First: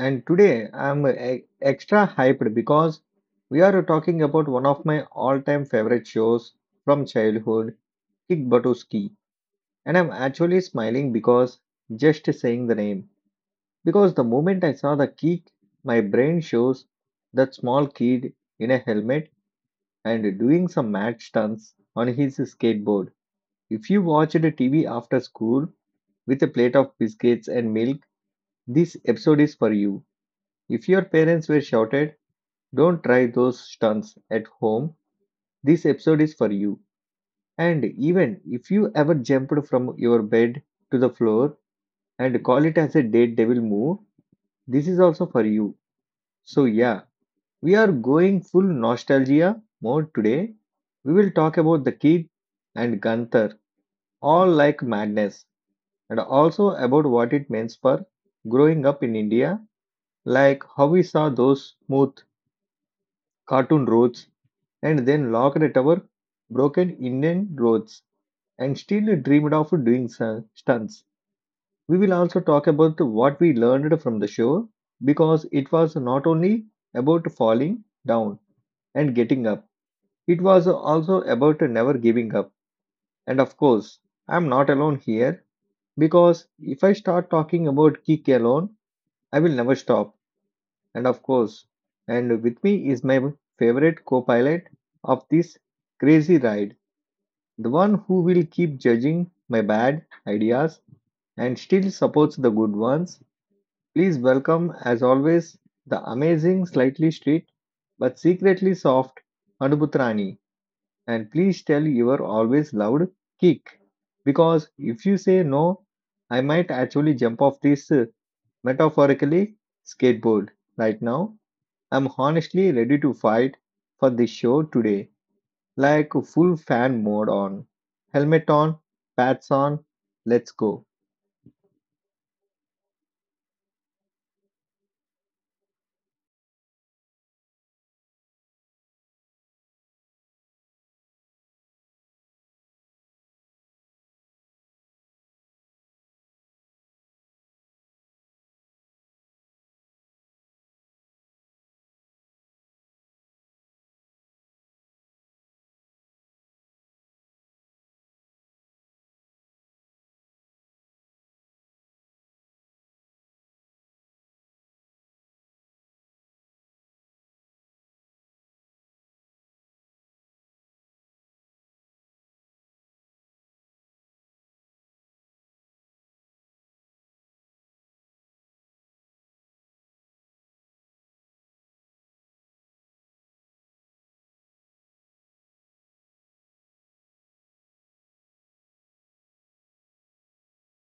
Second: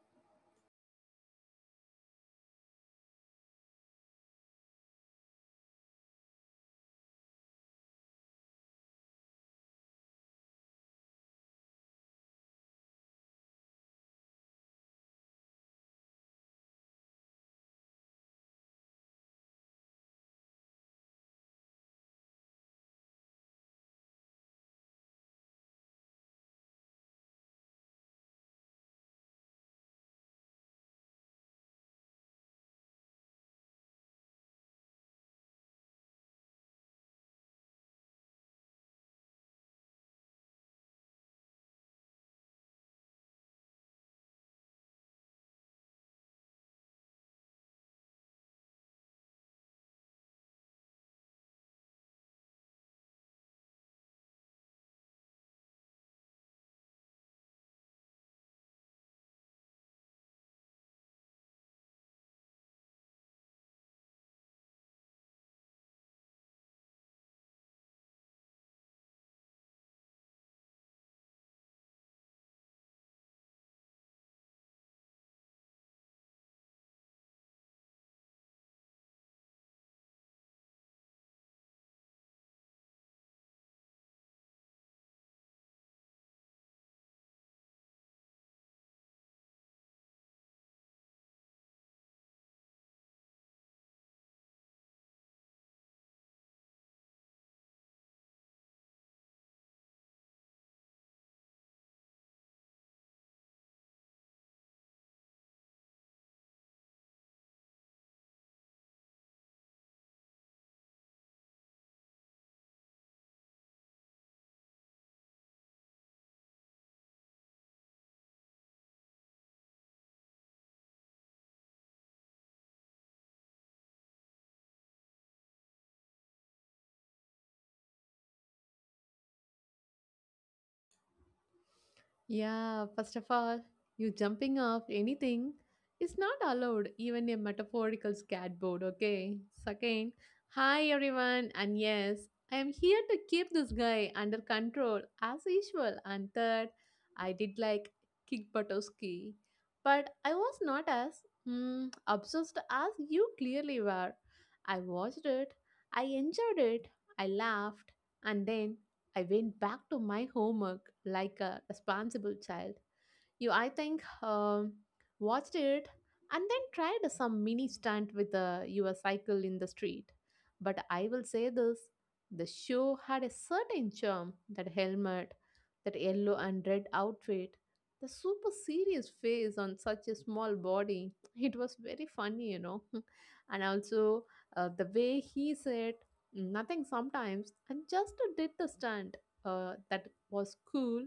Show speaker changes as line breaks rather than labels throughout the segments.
And today I'm extra hyped because we are talking about one of my all time favorite shows from childhood, Kick Buttowski. And I'm actually smiling because just saying the name. Because the moment I saw the kick, my brain shows that small kid in a helmet and doing some mad stunts on his skateboard. If you watched TV after school with a plate of biscuits and milk, this episode is for you. If your parents were shouted, don't try those stunts at home, this episode is for you. And even if you ever jumped from your bed to the floor and call it as a daredevil move, this is also for you. So, yeah, we are going full nostalgia mode today. We will talk about the kid and Gunther, all like madness, and also about what it means for growing up in India, like how we saw those smooth cartoon roads and then locked at our broken Indian roads and still dreamed of doing stunts. We will also talk about what we learned from the show because it was not only about falling down and getting up, it was also about never giving up. And of course, I'm not alone here because if I start talking about kick alone, I will never stop. And of course, and with me is my favorite co pilot of this crazy ride, the one who will keep judging my bad ideas and still supports the good ones. Please welcome, as always, the amazing, slightly strict but secretly soft Anubutrani. And please tell your always loud kick. Because if you say no, I might actually jump off this metaphorically skateboard right now. I'm honestly ready to fight for this show today. Like full fan mode on. Helmet on, pads on, let's go.
Yeah, first of all, you jumping off anything is not allowed, even a metaphorical skateboard, okay? Second, hi everyone, and yes, I am here to keep this guy under control as usual. And third, I did like kick Butowski, but I was not as obsessed as you clearly were. I watched it, I enjoyed it, I laughed, and then I went back to my homework like a responsible child. You, I think, watched it and then tried some mini stunt with your cycle in the street. But I will say this, the show had a certain charm, that helmet, that yellow and red outfit, the super serious face on such a small body. It was very funny. And also the way he said nothing sometimes and just did the stunt, that was cool.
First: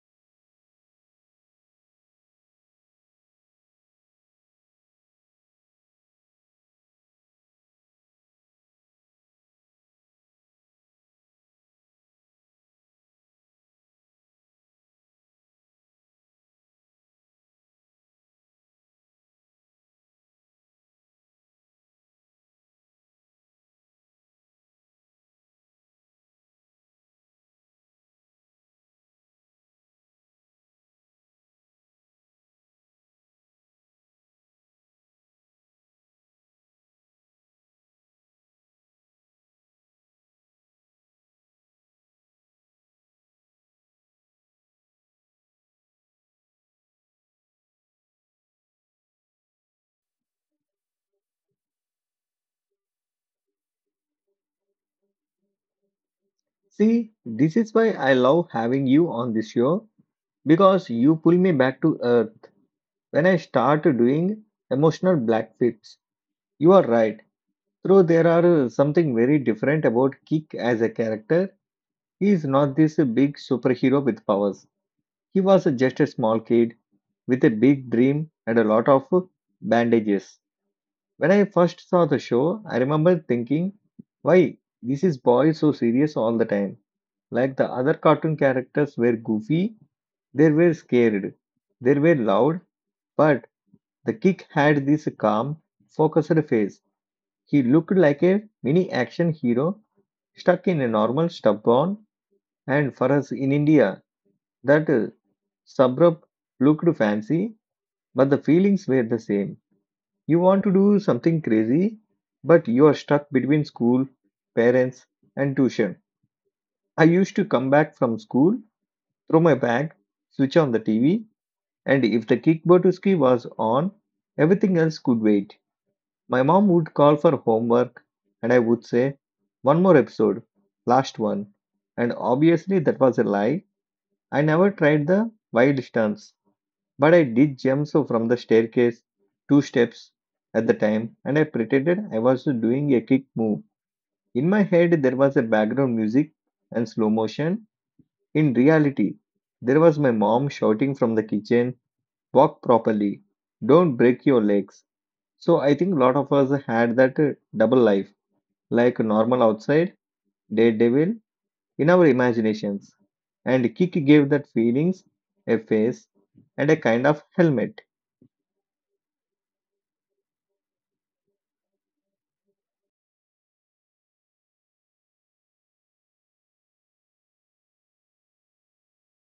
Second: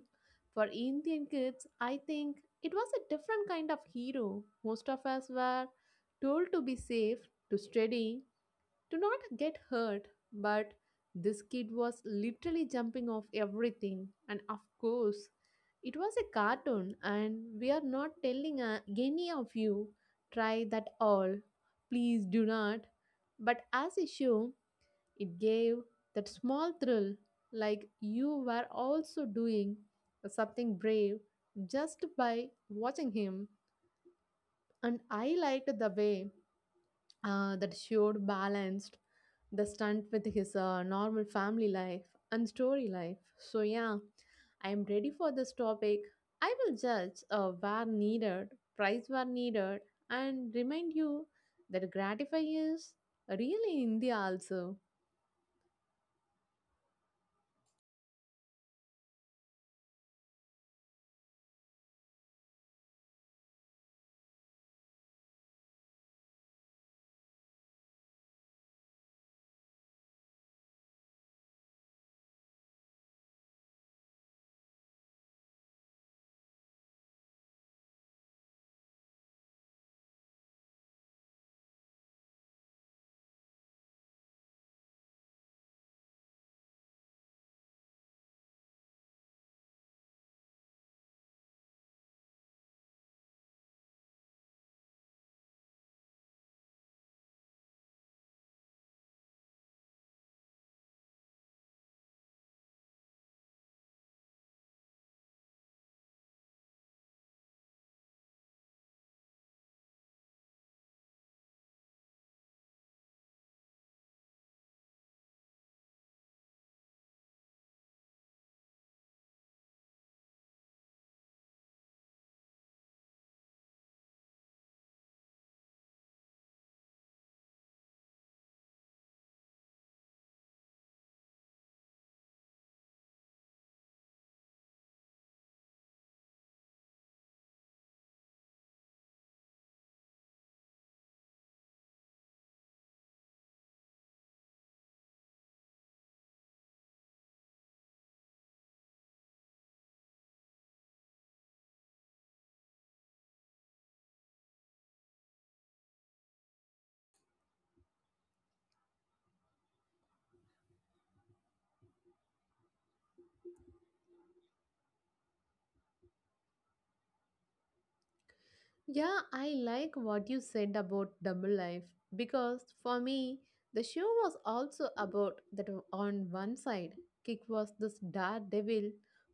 For Indian kids, I think it was a different kind of hero. Most of us were told to be safe, to steady, to not get hurt, but this kid was literally jumping off everything. And of course, it was a cartoon, and we are not telling any of you, try that all, please do not. But as a show, it gave that small thrill, like you were also doing something brave just by watching him. And I liked the way that showed, balanced the stunt with his normal family life and story life. So, yeah, I am ready for this topic. I will judge where needed, price where needed, and remind you that gratify is really India also.
See, this is why I love having you on this show because you pull me back to earth when I start doing emotional black flips. You are right. Though there are something very different about Kick as a character. He is not this big superhero with powers. He was just a small kid with a big dream and a lot of bandages. When I first saw the show, I remember thinking, why this is boy so serious all the time? Like the other cartoon characters were goofy, they were scared, they were loud, but the kick had this calm, focused face. He looked like a mini action hero stuck in a normal stubborn and for us in India that suburb looked fancy, but the feelings were the same. You want to do something crazy, but you are stuck between school, parents, and tuition. I used to come back from school, throw my bag, switch on the TV, and if the kick Kickbotuski was on, everything else could wait. My mom would call for homework, and I would say, one more episode, last one. And obviously, that was a lie. I never tried the wild stunts. But I did jump so from the staircase, two steps at the time, and I pretended I was doing a kick move. In my head, there was a background music and slow motion. In reality, there was my mom shouting from the kitchen, walk properly, don't break your legs. So I think a lot of us had that double life, like normal outside, daredevil in our imaginations. And kick gave that feelings, a face, and a kind of helmet.
Yeah, I like what you said about double life because for me, the show was also about that. On one side, Kick was this daredevil,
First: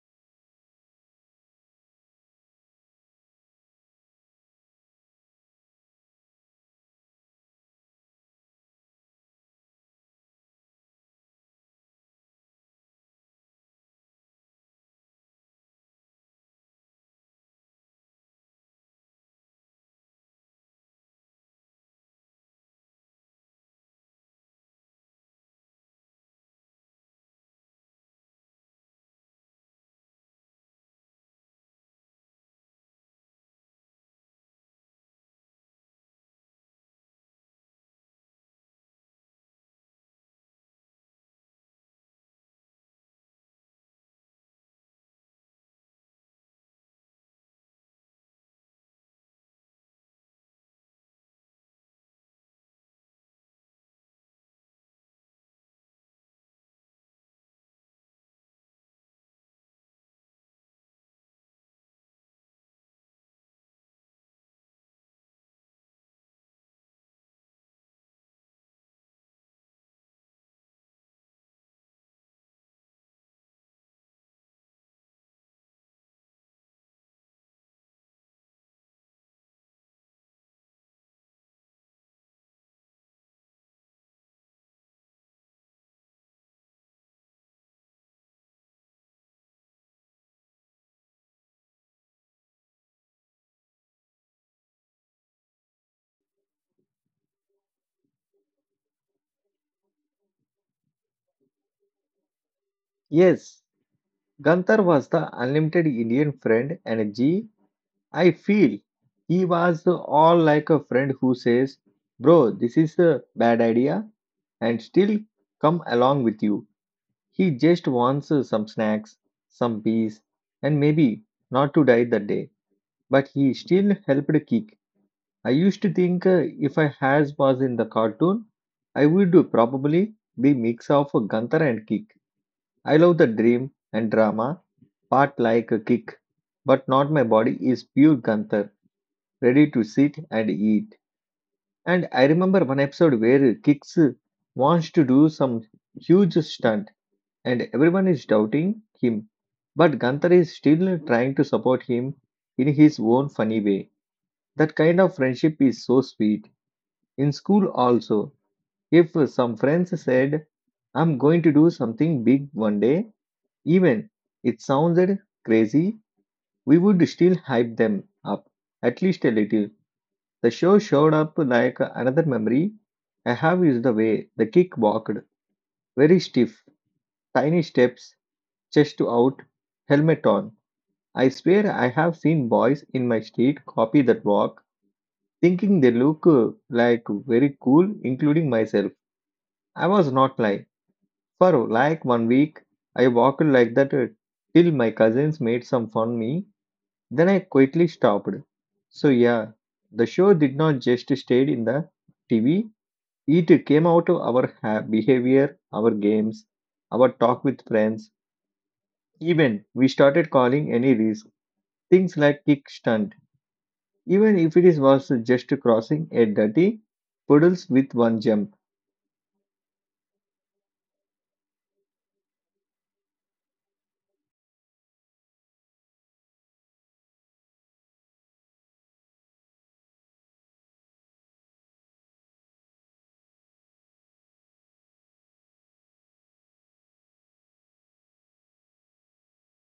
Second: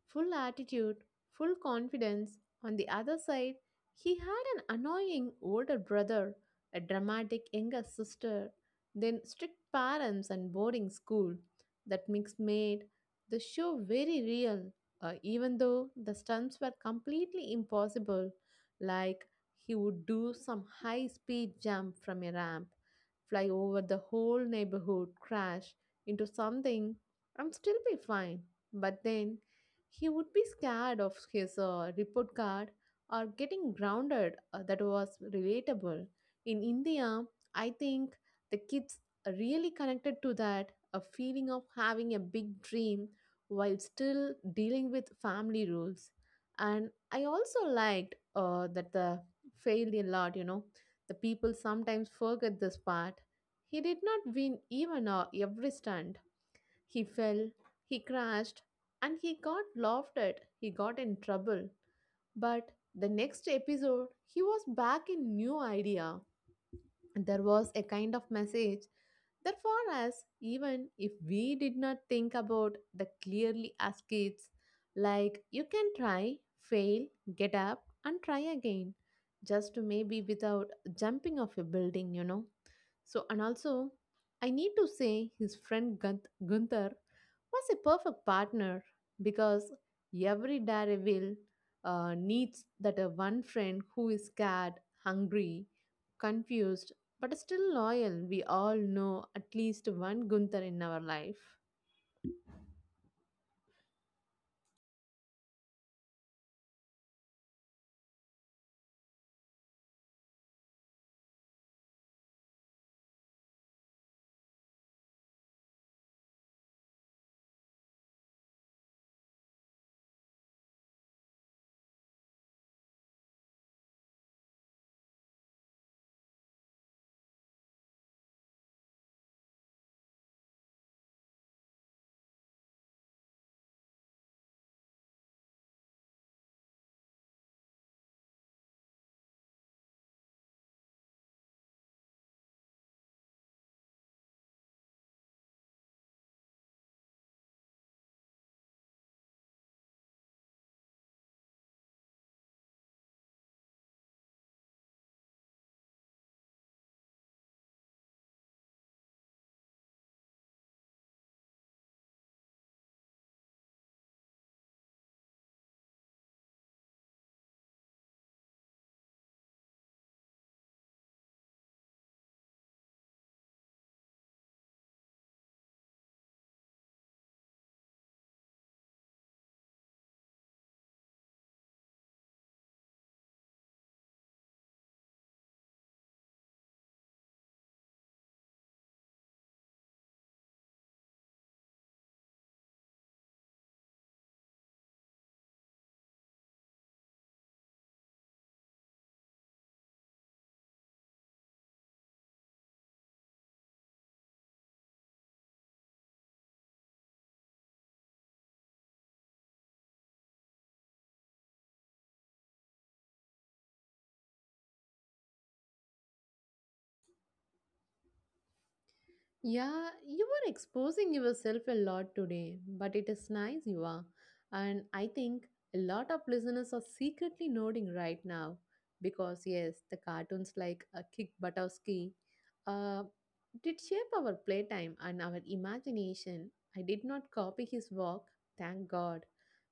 full attitude, full confidence. On the other side, he had an annoying older brother, a dramatic younger sister, then strict parents and boarding school. That mix made the show very real, even though the stunts were completely impossible. Like he would do some high speed jump from a ramp, fly over the whole neighborhood, crash into something, and still be fine. But then he would be scared of his report card or getting grounded. That was relatable. In India, I think the kids are really connected to that, a feeling of having a big dream while still dealing with family rules. And I also liked that the failed a lot, The people sometimes forget this part. He did not win even every stunt. He fell, he crashed, and he got laughed at. He got in trouble. But the next episode, he was back in new idea. There was a kind of message, therefore, us, even if we did not think about the clearly as kids, like you can try, fail, get up, and try again, just maybe without jumping off a building. So, and also, I need to say his friend Gunther was a perfect partner, because every daredevil needs that one friend who is scared, hungry, confused, but still loyal. We all know at least one Gunther in our life.
Yes, Gandhar was the unlimited Indian friend energy. I feel he was all like a friend who says, bro, this is a bad idea, and still come along with you. He just wants some snacks, some peace, and maybe not to die that day. But he still helped kick. I used to think if I has was in the cartoon, I would probably be mix of Gandhar and kick. I love the dream and drama part like a kick, but not my body is pure Gunther, ready to sit and eat. And I remember one episode where Kicks wants to do some huge stunt and everyone is doubting him. But Gunther is still trying to support him in his own funny way. That kind of friendship is so sweet. In school, also, if some friends said, I'm going to do something big one day, even it sounded crazy we would still hype them up at least a little. The show showed up like another memory I have is the way the kick walked, very stiff, tiny steps, chest out, helmet on. I swear I have seen boys in my street copy that walk, thinking they look like very cool, including myself. I was not lying. For like one week, I walked like that till my cousins made some fun me. Then I quietly stopped. So, yeah, the show did not just stay in the TV, it came out of our behavior, our games, our talk with friends. Even we started calling any risk things like kick stunt, even if it is was just crossing a dirty puddles with one jump.
Yeah, you are exposing yourself a lot today, but it is nice you are. And I think a lot of listeners are secretly nodding right now because, yes, the cartoons like Kick Buttowski uh, did shape our playtime and our imagination. I did not copy his work, thank God,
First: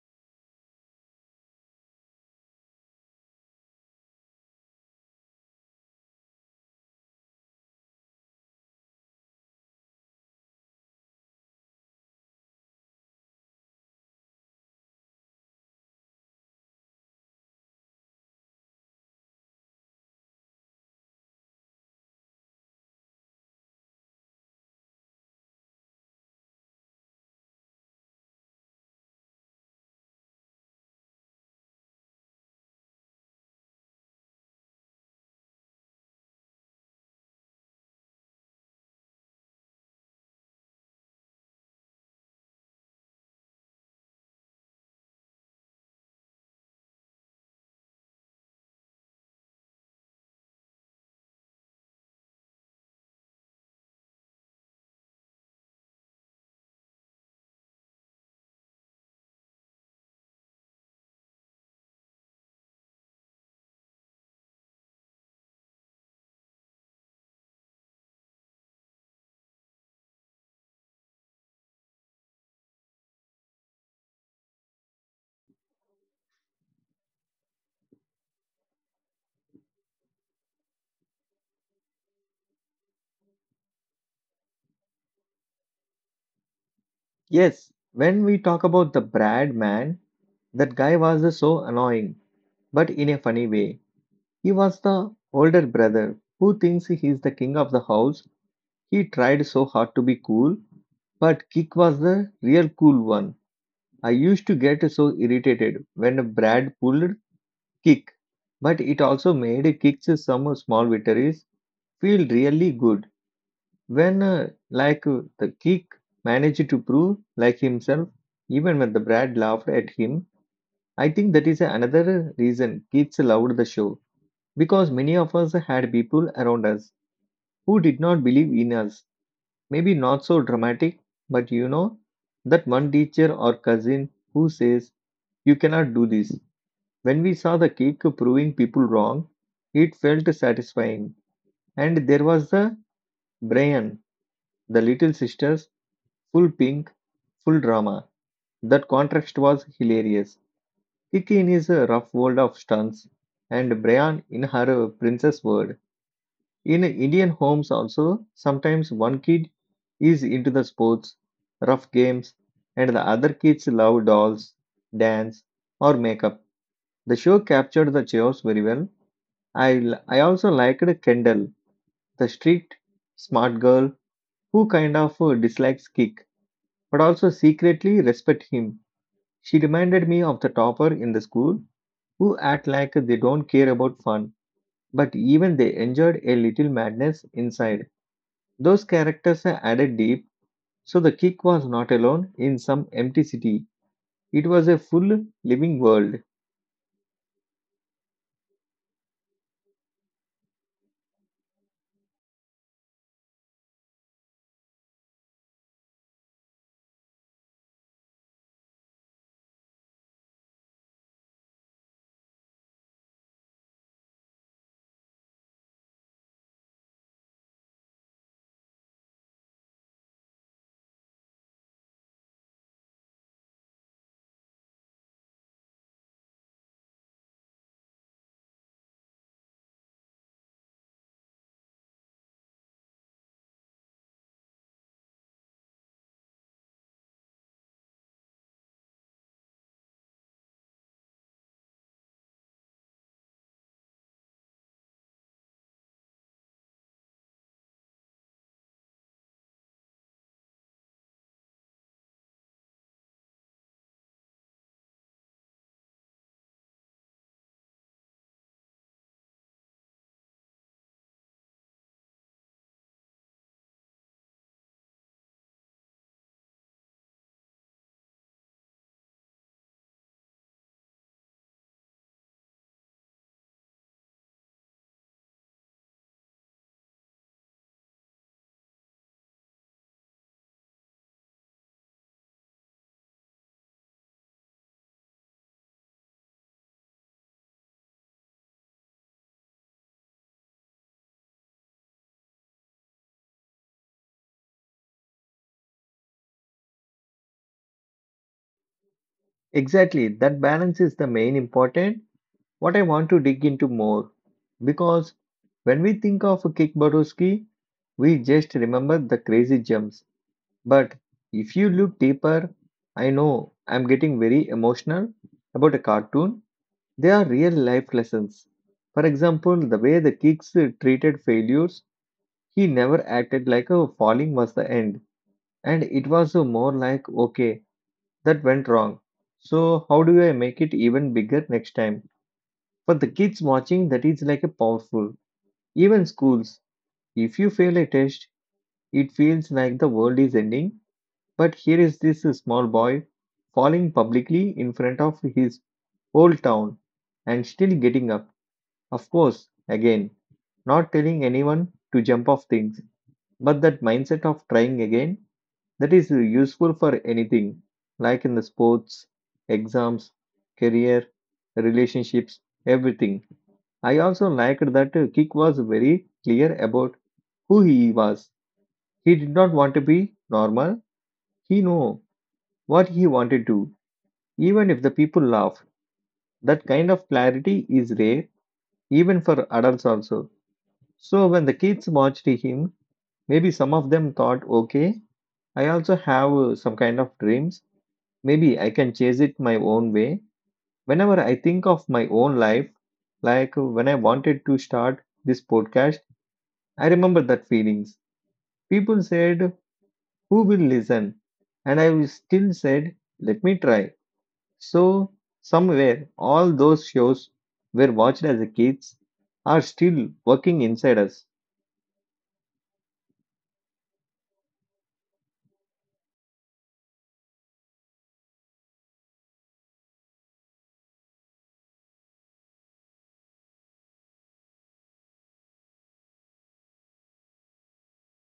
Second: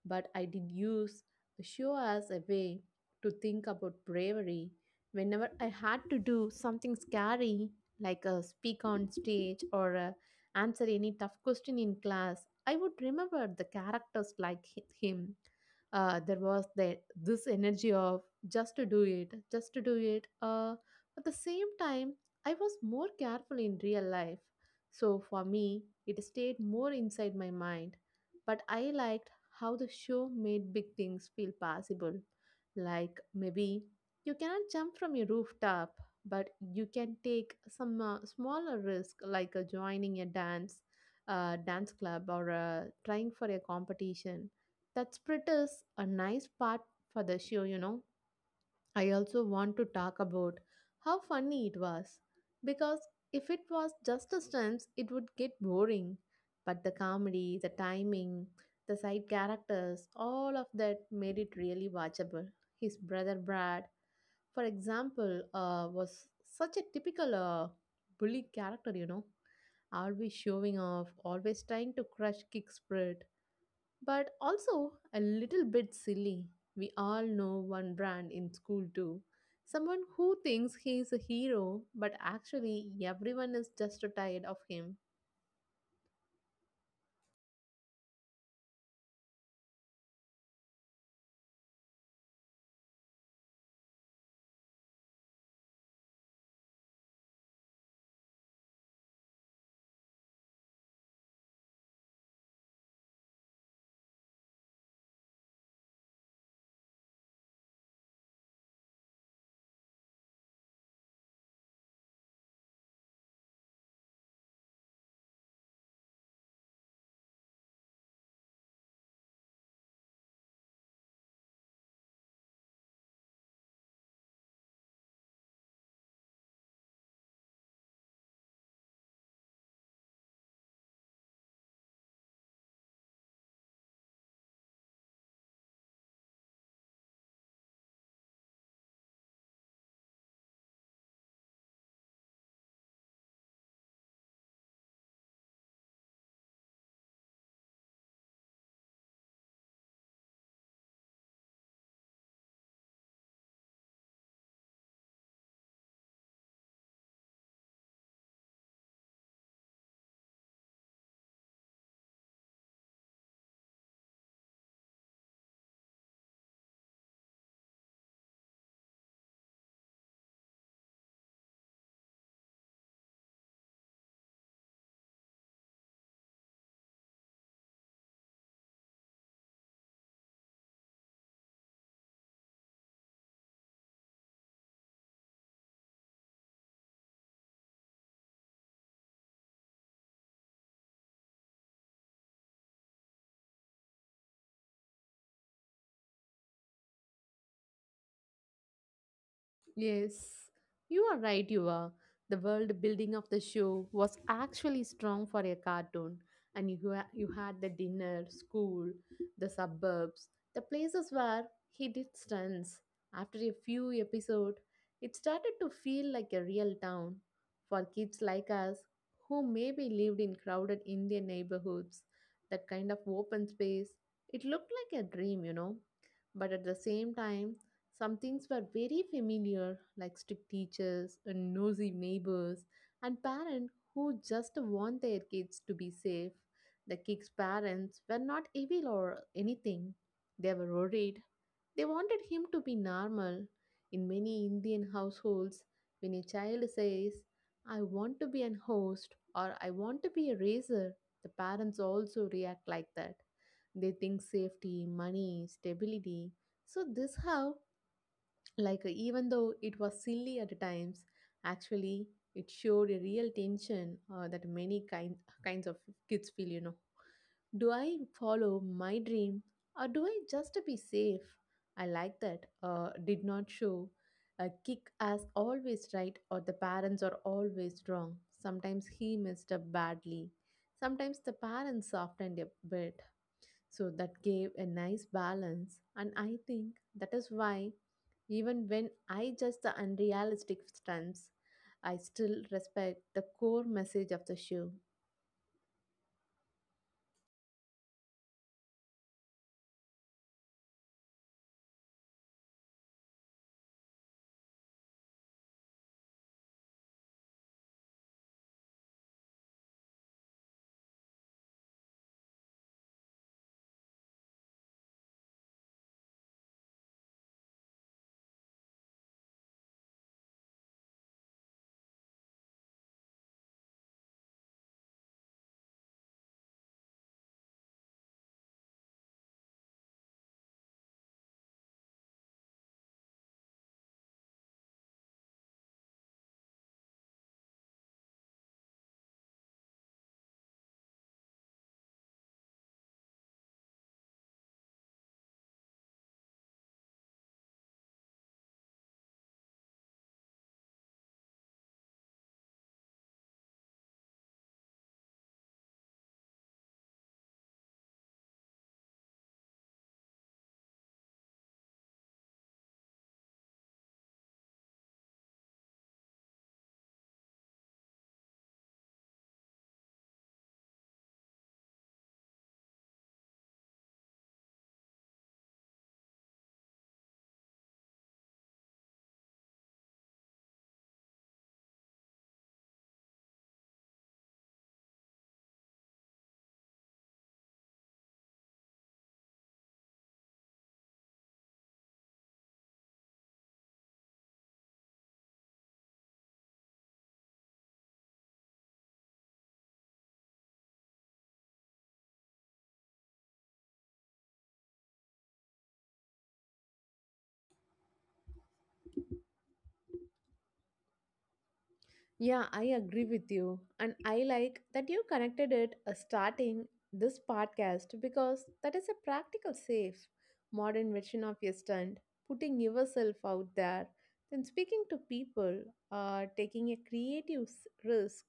but I did use the show as a way to think about bravery. Whenever I had to do something scary, like speak on stage or answer any tough question in class, I would remember the characters like him. There was this energy of just to do it, just to do it. At the same time, I was more careful in real life. So for me, it stayed more inside my mind. But I liked how the show made big things feel possible. Like maybe you cannot jump from a rooftop, but you can take some smaller risk, like joining a dance dance club or trying for a competition. That split is a nice part for the show. I also want to talk about how funny it was, because if it was just a stunts, it would get boring. But the comedy, the timing, the side characters, all of that made it really watchable. His brother Brad, for example, was such a typical bully character, you know, always showing off, always trying to crush kick spread, but also a little bit silly. We all know one brand in school too. Someone who thinks he is a hero, but actually everyone is just tired of him.
Yes, when we talk about the Brad man, that guy was so annoying, but in a funny way. He was the older brother who thinks he is the king of the house. He tried so hard to be cool, but Kick was the real cool one. I used to get so irritated when Brad pulled Kick, but it also made Kick's some small victories feel really good. When, the Kick managed to prove like himself, even when the Brad laughed at him, I think that is another reason kids loved the show because many of us had people around us who did not believe in us. Maybe not so dramatic, but you know, that one teacher or cousin who says, you cannot do this. When we saw the kick proving people wrong, it felt satisfying. And there was the Brian, the little sister's full pink, full drama. That contrast was hilarious. Kiki in his rough world of stunts, and Brian in her princess world. In Indian homes, also, sometimes one kid is into the sports, rough games, and the other kids love dolls, dance, or makeup. The show captured the chaos very well. I also liked Kendall, the strict, smart girl who kind of dislikes Kick, but also secretly respect him. She reminded me of the topper in the school who act like they don't care about fun, but even they enjoyed a little madness inside. Those characters are added deep, so the kick was not alone in some empty city. It was a full living world.
Yes, you are right, you are. The world building of the show was actually strong for a cartoon, and you had the dinner, school, the suburbs, the places where he did stunts. After a few episodes, it started to feel like a real town for kids like us who maybe lived in crowded Indian neighborhoods. That kind of open space, it looked like a dream, you know. But at the same time, some things were very familiar, like strict teachers and nosy neighbors, and parents who just want their kids to be safe. The kids' parents were not evil or anything. They were worried. They wanted him to be normal. In many Indian households, when a child says, "I want to be an host or I want to be a raiser," the parents also react like that. They think safety, money, stability. So, this how like, even though it was silly at times, actually, it showed a real tension that many kinds of kids feel, you know. Do I follow my dream or do I just be safe? I like that. Did not show a kick as always right or the parents are always wrong. Sometimes he messed up badly. Sometimes the parents softened a bit. So that gave a nice balance. And I think that is why even when I judge the unrealistic stunts, I still respect the core message of the show.
Exactly, that balance is the main important. What I want to dig into more, because when we think of Kick Buttowski, we just remember the crazy jumps. But if you look deeper, I know I'm getting very emotional about a cartoon. They are real life lessons. For example, the way the kicks treated failures. He never acted like a falling was the end, and it was a more like, okay, that went wrong. So, how do I make it even bigger next time? For the kids watching, that is like a powerful. Even schools, if you fail a test, it feels like the world is ending. But here is this small boy falling publicly in front of his whole town and still getting up. Of course, again, not telling anyone to jump off things, but that mindset of trying again that is useful for anything like in the sports, exams, career, relationships, everything. I also liked that kik was very clear about who he was. He did not want to be normal. He knew what he wanted to, even if the people laughed. That kind of clarity is rare even for adults also. So when the kids watched him, maybe some of them thought okay, I also have some kind of dreams, maybe I can chase it my own way. Whenever I think of my own life, like when I wanted to start this podcast, I remember that feelings. People said, who will listen? And I was still said, let me try. So, somewhere, all those shows were watched as a kids are still working inside us.
Yeah, I agree with you. And I like that you connected it starting this podcast, because that is a practical, safe, modern version of your stunt, putting yourself out there, then speaking to people, taking a creative risk.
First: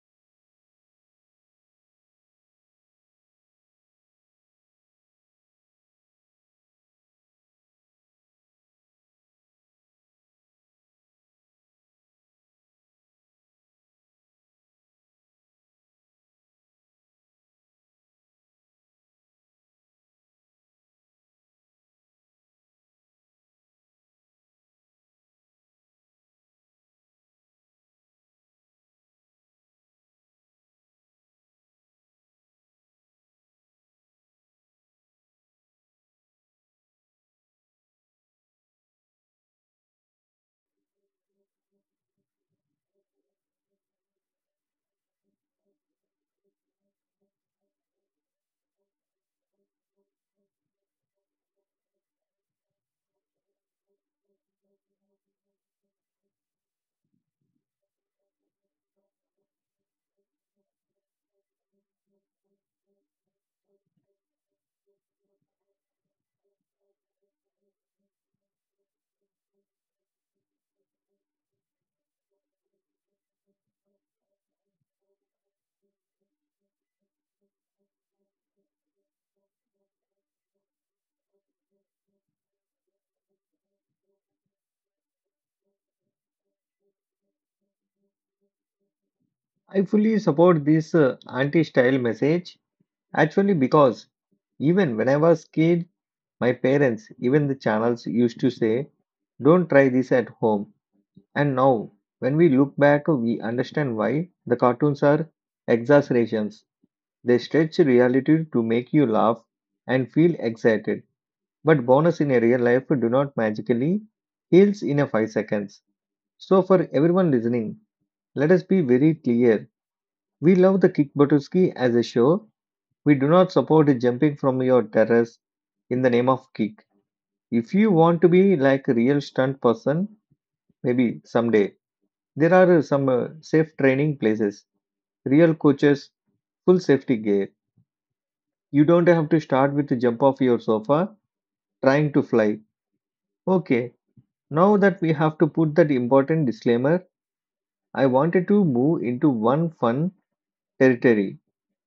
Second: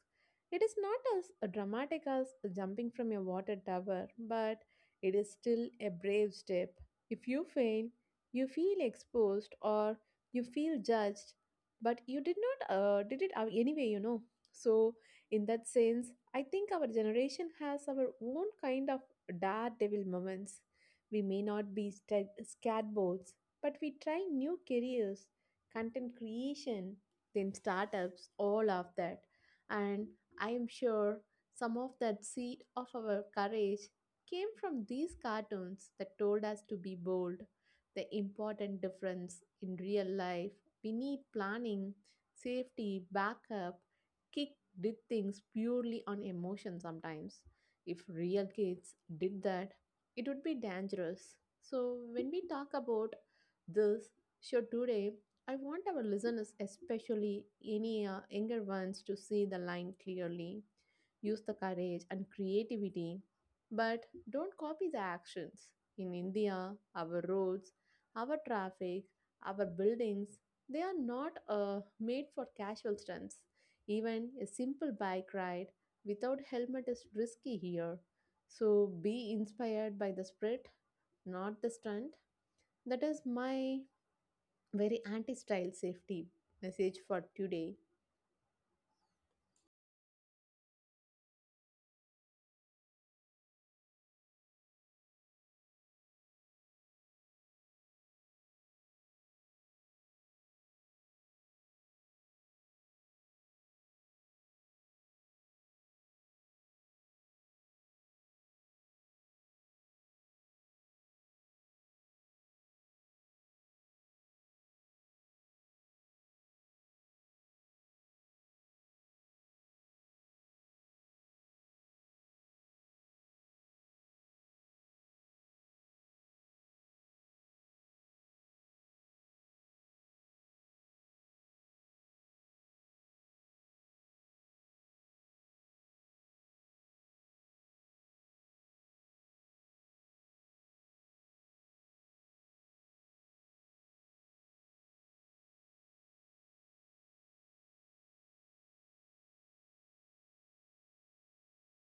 It is not as dramatic as jumping from a water tower, but it is still a brave step. If you fail, you feel exposed or you feel judged, but you did not did it anyway, you know. So in that sense, I think our generation has our own kind of daredevil moments. We may not be skateboards, but we try new careers, content creation, then startups, all of that. And I am sure some of that seed of our courage came from these cartoons that told us to be bold. The important difference in real life, we need planning, safety, backup. Kick did things purely on emotion sometimes. If real kids did that, it would be dangerous. So, when we talk about this show today, I want our listeners, especially any younger ones, to see the line clearly, use the courage and creativity, but don't copy the actions. In India, our roads, our traffic, our buildings, they are not made for casual stunts. Even a simple bike ride without helmet is risky here. So be inspired by the spirit, not the stunt. That is my very anti style safety message for today.
I fully support this anti style message actually because even when I was kid, my parents, even the channels used to say, don't try this at home. And now, when we look back, we understand why the cartoons are exaggerations. They stretch reality to make you laugh and feel excited. But bonus in a real life do not magically heals in a 5 seconds. So for everyone listening, let us be very clear. We love the kick Buttowski as a show. We do not support jumping from your terrace in the name of kick. If you want to be like a real stunt person, maybe someday. There are some safe training places, real coaches, full safety gear. You don't have to start with the jump off your sofa trying to fly. Okay, now that we have to put that important disclaimer, I wanted to move into one fun territory.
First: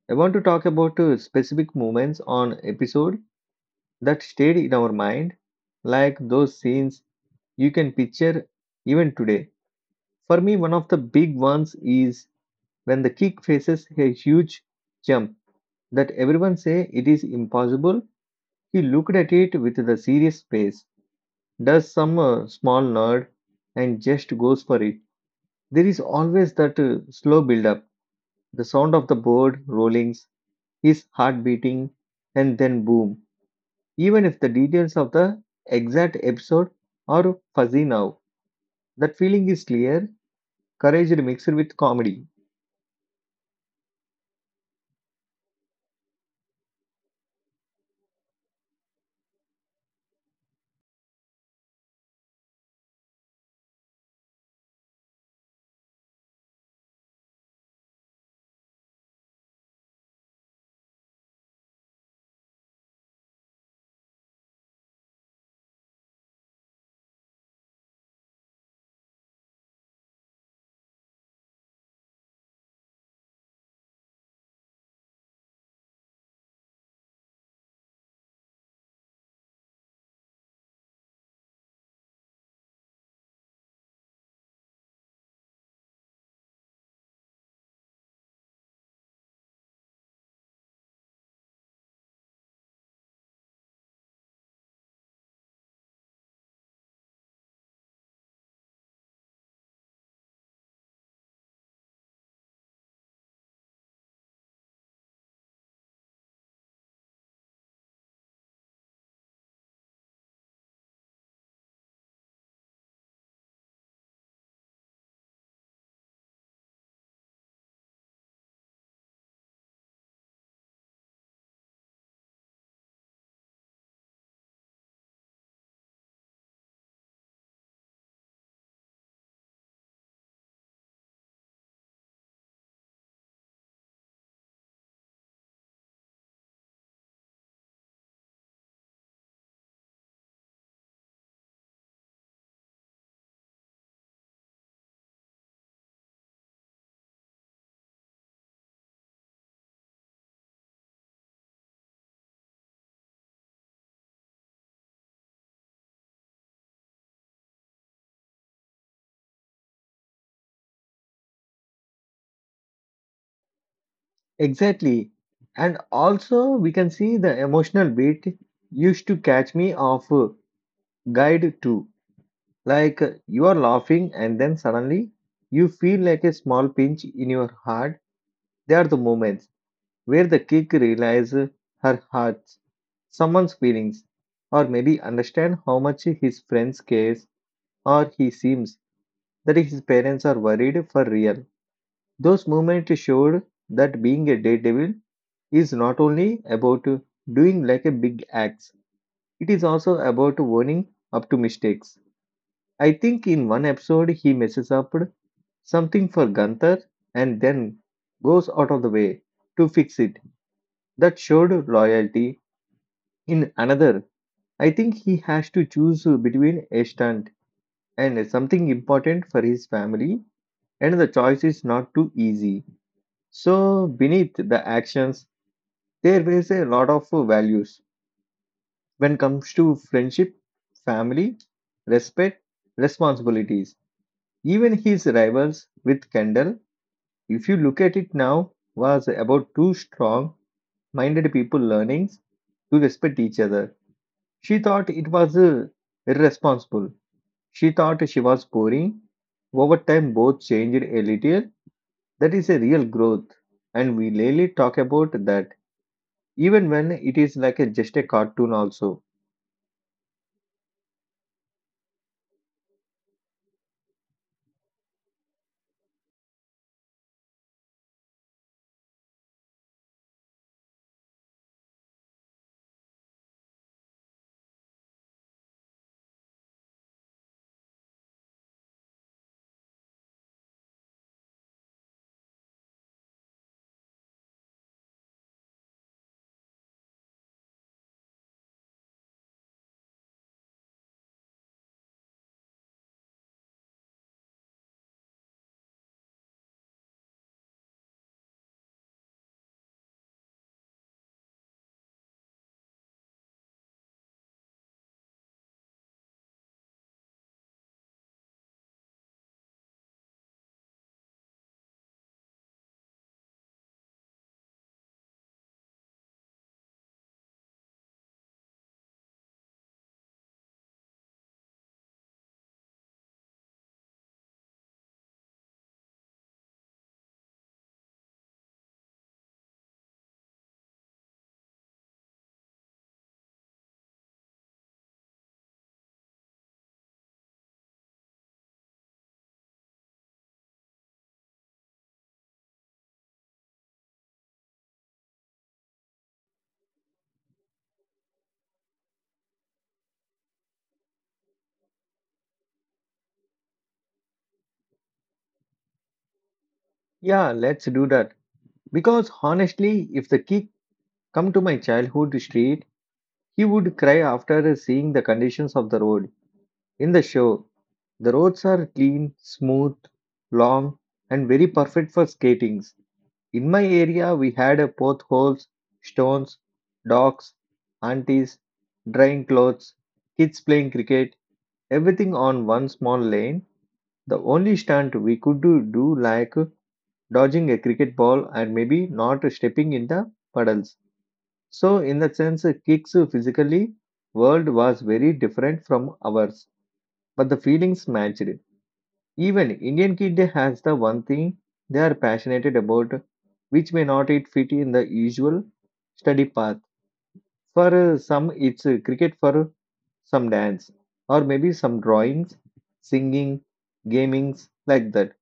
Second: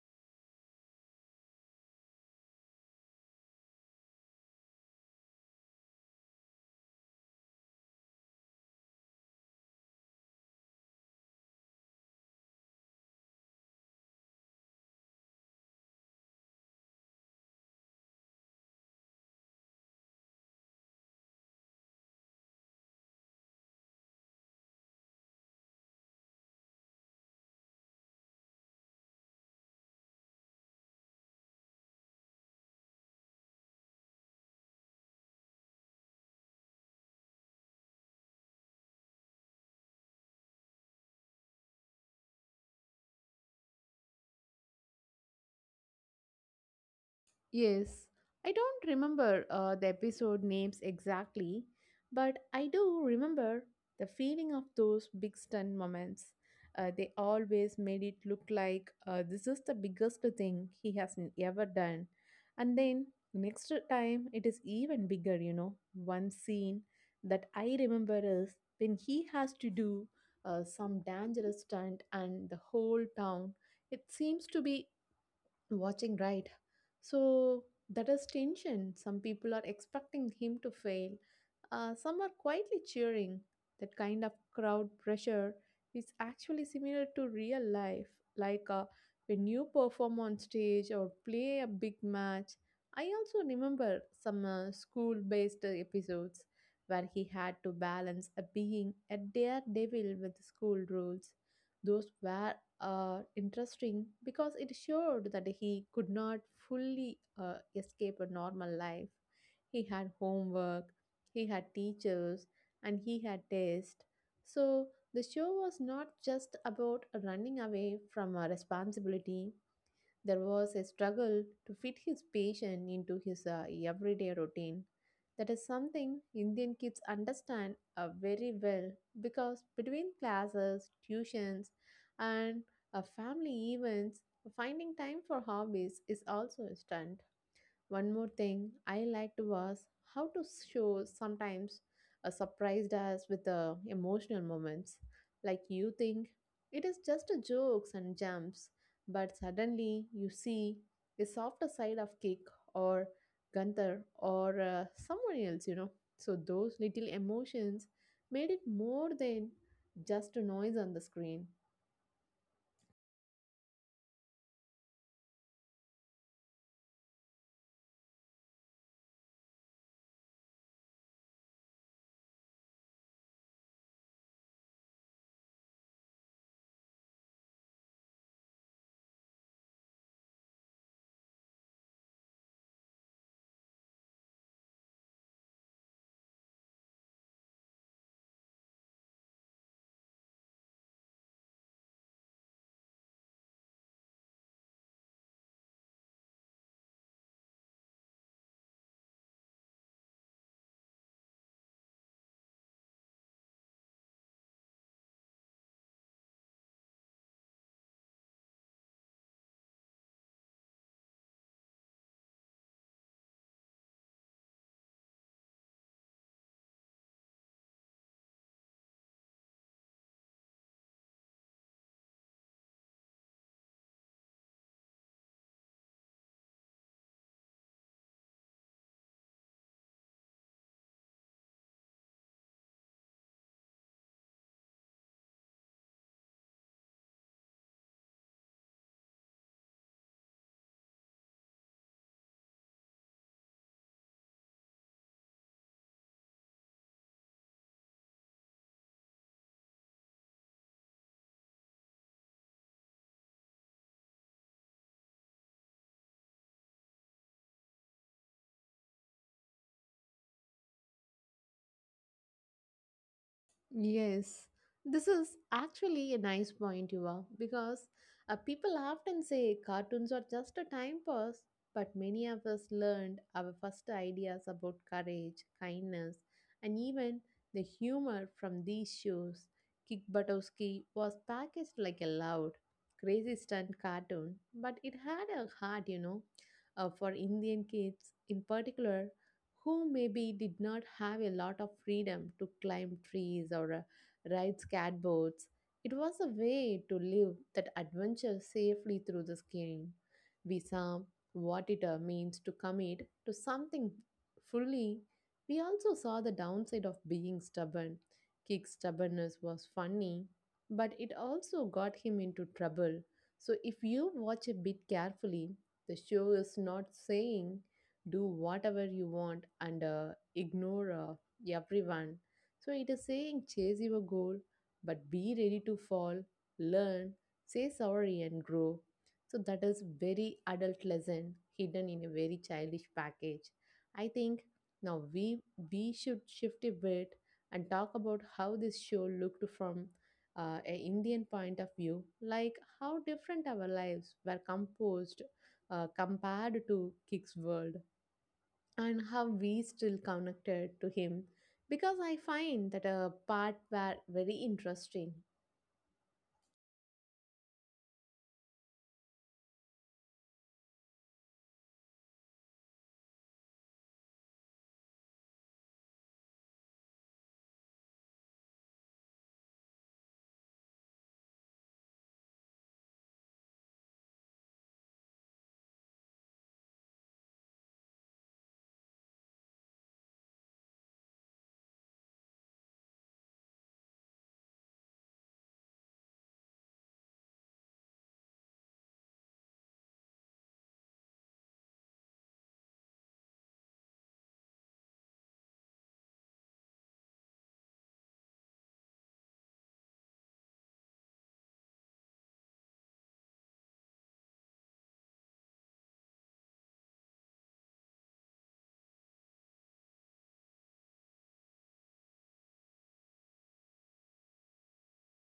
I want to talk about specific moments on episode that stayed in our mind, like those scenes you can picture even today. For me, one of the big ones is when the kick faces a huge jump that everyone say it is impossible. He looked at it with the serious face, does some small nerd, and just goes for it. There is always that slow build up, the sound of the board rollings, his heart beating, and then boom. Even if the details of the exact episode are fuzzy now, that feeling is clear, courage mixed with comedy.
Yes, I don't remember the episode names exactly, but I do remember the feeling of those big stunt moments. They always made it look like this is the biggest thing he has ever done. And then next time it is even bigger, you know. One scene that I remember is when he has to do some dangerous stunt and the whole town, it seems to be watching right. So that is tension. Some people are expecting him to fail. Some are quietly cheering. That kind of crowd pressure is actually similar to real life. Like when you perform on stage or play a big match. I also remember some school based episodes where he had to balance a being a daredevil with school rules. Those were interesting because it showed that he could not fully escape a normal life. He had homework, he had teachers, and he had tests. So the show was not just about running away from a responsibility. There was a struggle to fit his patient into his everyday routine. That is something Indian kids understand very well, because between classes, tuitions, and family events, finding time for hobbies is also a stunt. One more thing I liked was how to show sometimes surprised us with the emotional moments. Like you think it is just a jokes and jumps, but suddenly you see a softer side of Kick or Gunther or someone else. So those little emotions made it more than just a noise on the screen.
Exactly. And also, we can see the emotional beat used to catch me off guide to. Like you are laughing and then suddenly you feel like a small pinch in your heart. They are the moments where the kick realizes her heart, someone's feelings, or maybe understand how much his friends cares or he seems that his parents are worried for real. Those moments showed that being a daredevil is not only about doing like a big acts, it is also about owning up to mistakes. I think in one episode he messes up something for Gunther and then goes out of the way to fix it. That showed loyalty. In another, I think he has to choose between a stunt and something important for his family, and the choice is not too easy. So, beneath the actions, there was a lot of values when comes to friendship, family, respect, responsibilities. Even his rivals with Kendall, if you look at it now, was about two strong minded people learning to respect each other. She thought it was irresponsible. She thought she was boring. Over time, both changed a little. That is a real growth, and we rarely talk about that, even when it is like a, just a cartoon. Also,
Yes, this is actually a nice point, Yuva, because people often say cartoons are just a time pass, but many of us learned our first ideas about courage, kindness, and even the humor from these shows. Kick Buttowski was packaged like a loud, crazy stunt cartoon, but it had a heart, for Indian kids in particular who maybe did not have a lot of freedom to climb trees or ride skateboards. It was a way to live that adventure safely through the scheme. We saw what it means to commit to something fully. We also saw the downside of being stubborn. Kick's stubbornness was funny, but it also got him into trouble. So if you watch a bit carefully, the show is not saying do whatever you want and ignore everyone. So it is saying chase your goal, but be ready to fall, learn, say sorry, and grow. So that is very adult lesson hidden in a very childish package. I think now we should shift a bit and talk about how this show looked from a Indian point of view, like how different our lives were composed compared to Kick's world and how we still connected to him because I find that a part were very interesting.
yeah, let's do that. Because honestly, if the kid come to my childhood street, he would cry after seeing the conditions of the road. In the show, the roads are clean, smooth, long, and very perfect for skating. In my area, we had a potholes, stones, dogs, aunties, drying clothes, kids playing cricket, everything on one small lane. The only stunt we could do like dodging a cricket ball and maybe not stepping in the puddles. So, in that sense, kicks physically world was very different from ours, but the feelings matched. Even Indian kid has the one thing they are passionate about, which may not it fit in the usual study path. For some, it's cricket. For some dance, or maybe some drawings, singing, gamings like that.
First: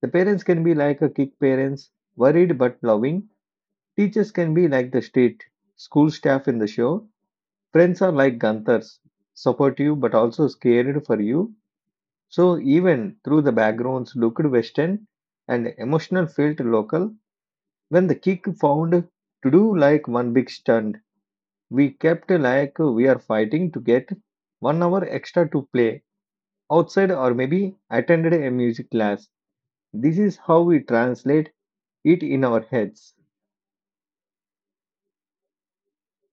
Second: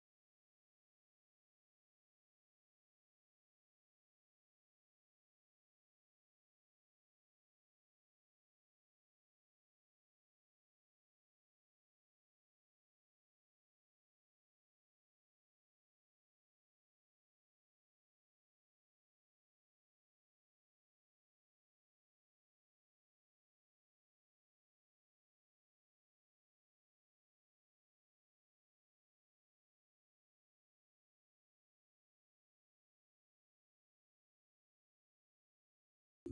The parents can be like a kick parents, worried but loving. Teachers can be like the state school staff in the show. Friends are like Ganthers, supportive but also scared for you. So even through the backgrounds looked western and emotional felt local, when the kick found to do like one big stunt, we kept like we are fighting to get 1 hour extra to play outside or maybe attended a music class. This is how we translate it in our heads.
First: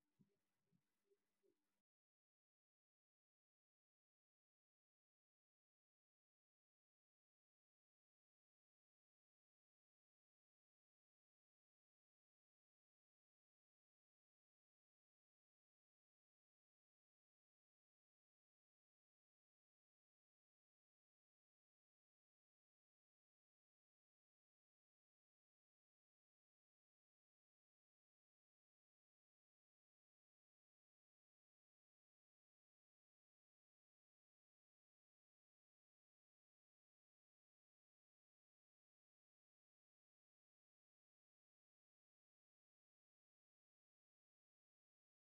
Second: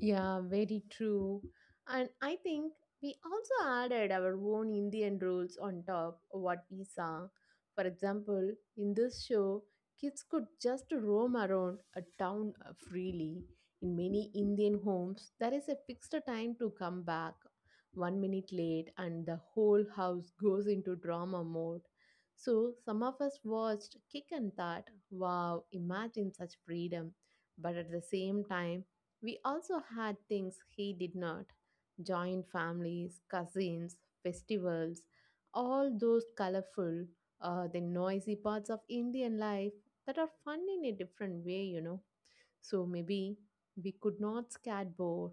Yeah, very true. And I think we also added our own Indian rules on top of what we saw. For example, in this show, kids could just roam around a town freely. In many Indian homes, there is a fixed time to come back. One minute late, and the whole house goes into drama mode. So, some of us watched Kick and thought, wow, imagine such freedom. But at the same time, we also had things he did not joint families, cousins, festivals, all those colorful, the noisy parts of Indian life that are fun in a different way. So maybe we could not skateboard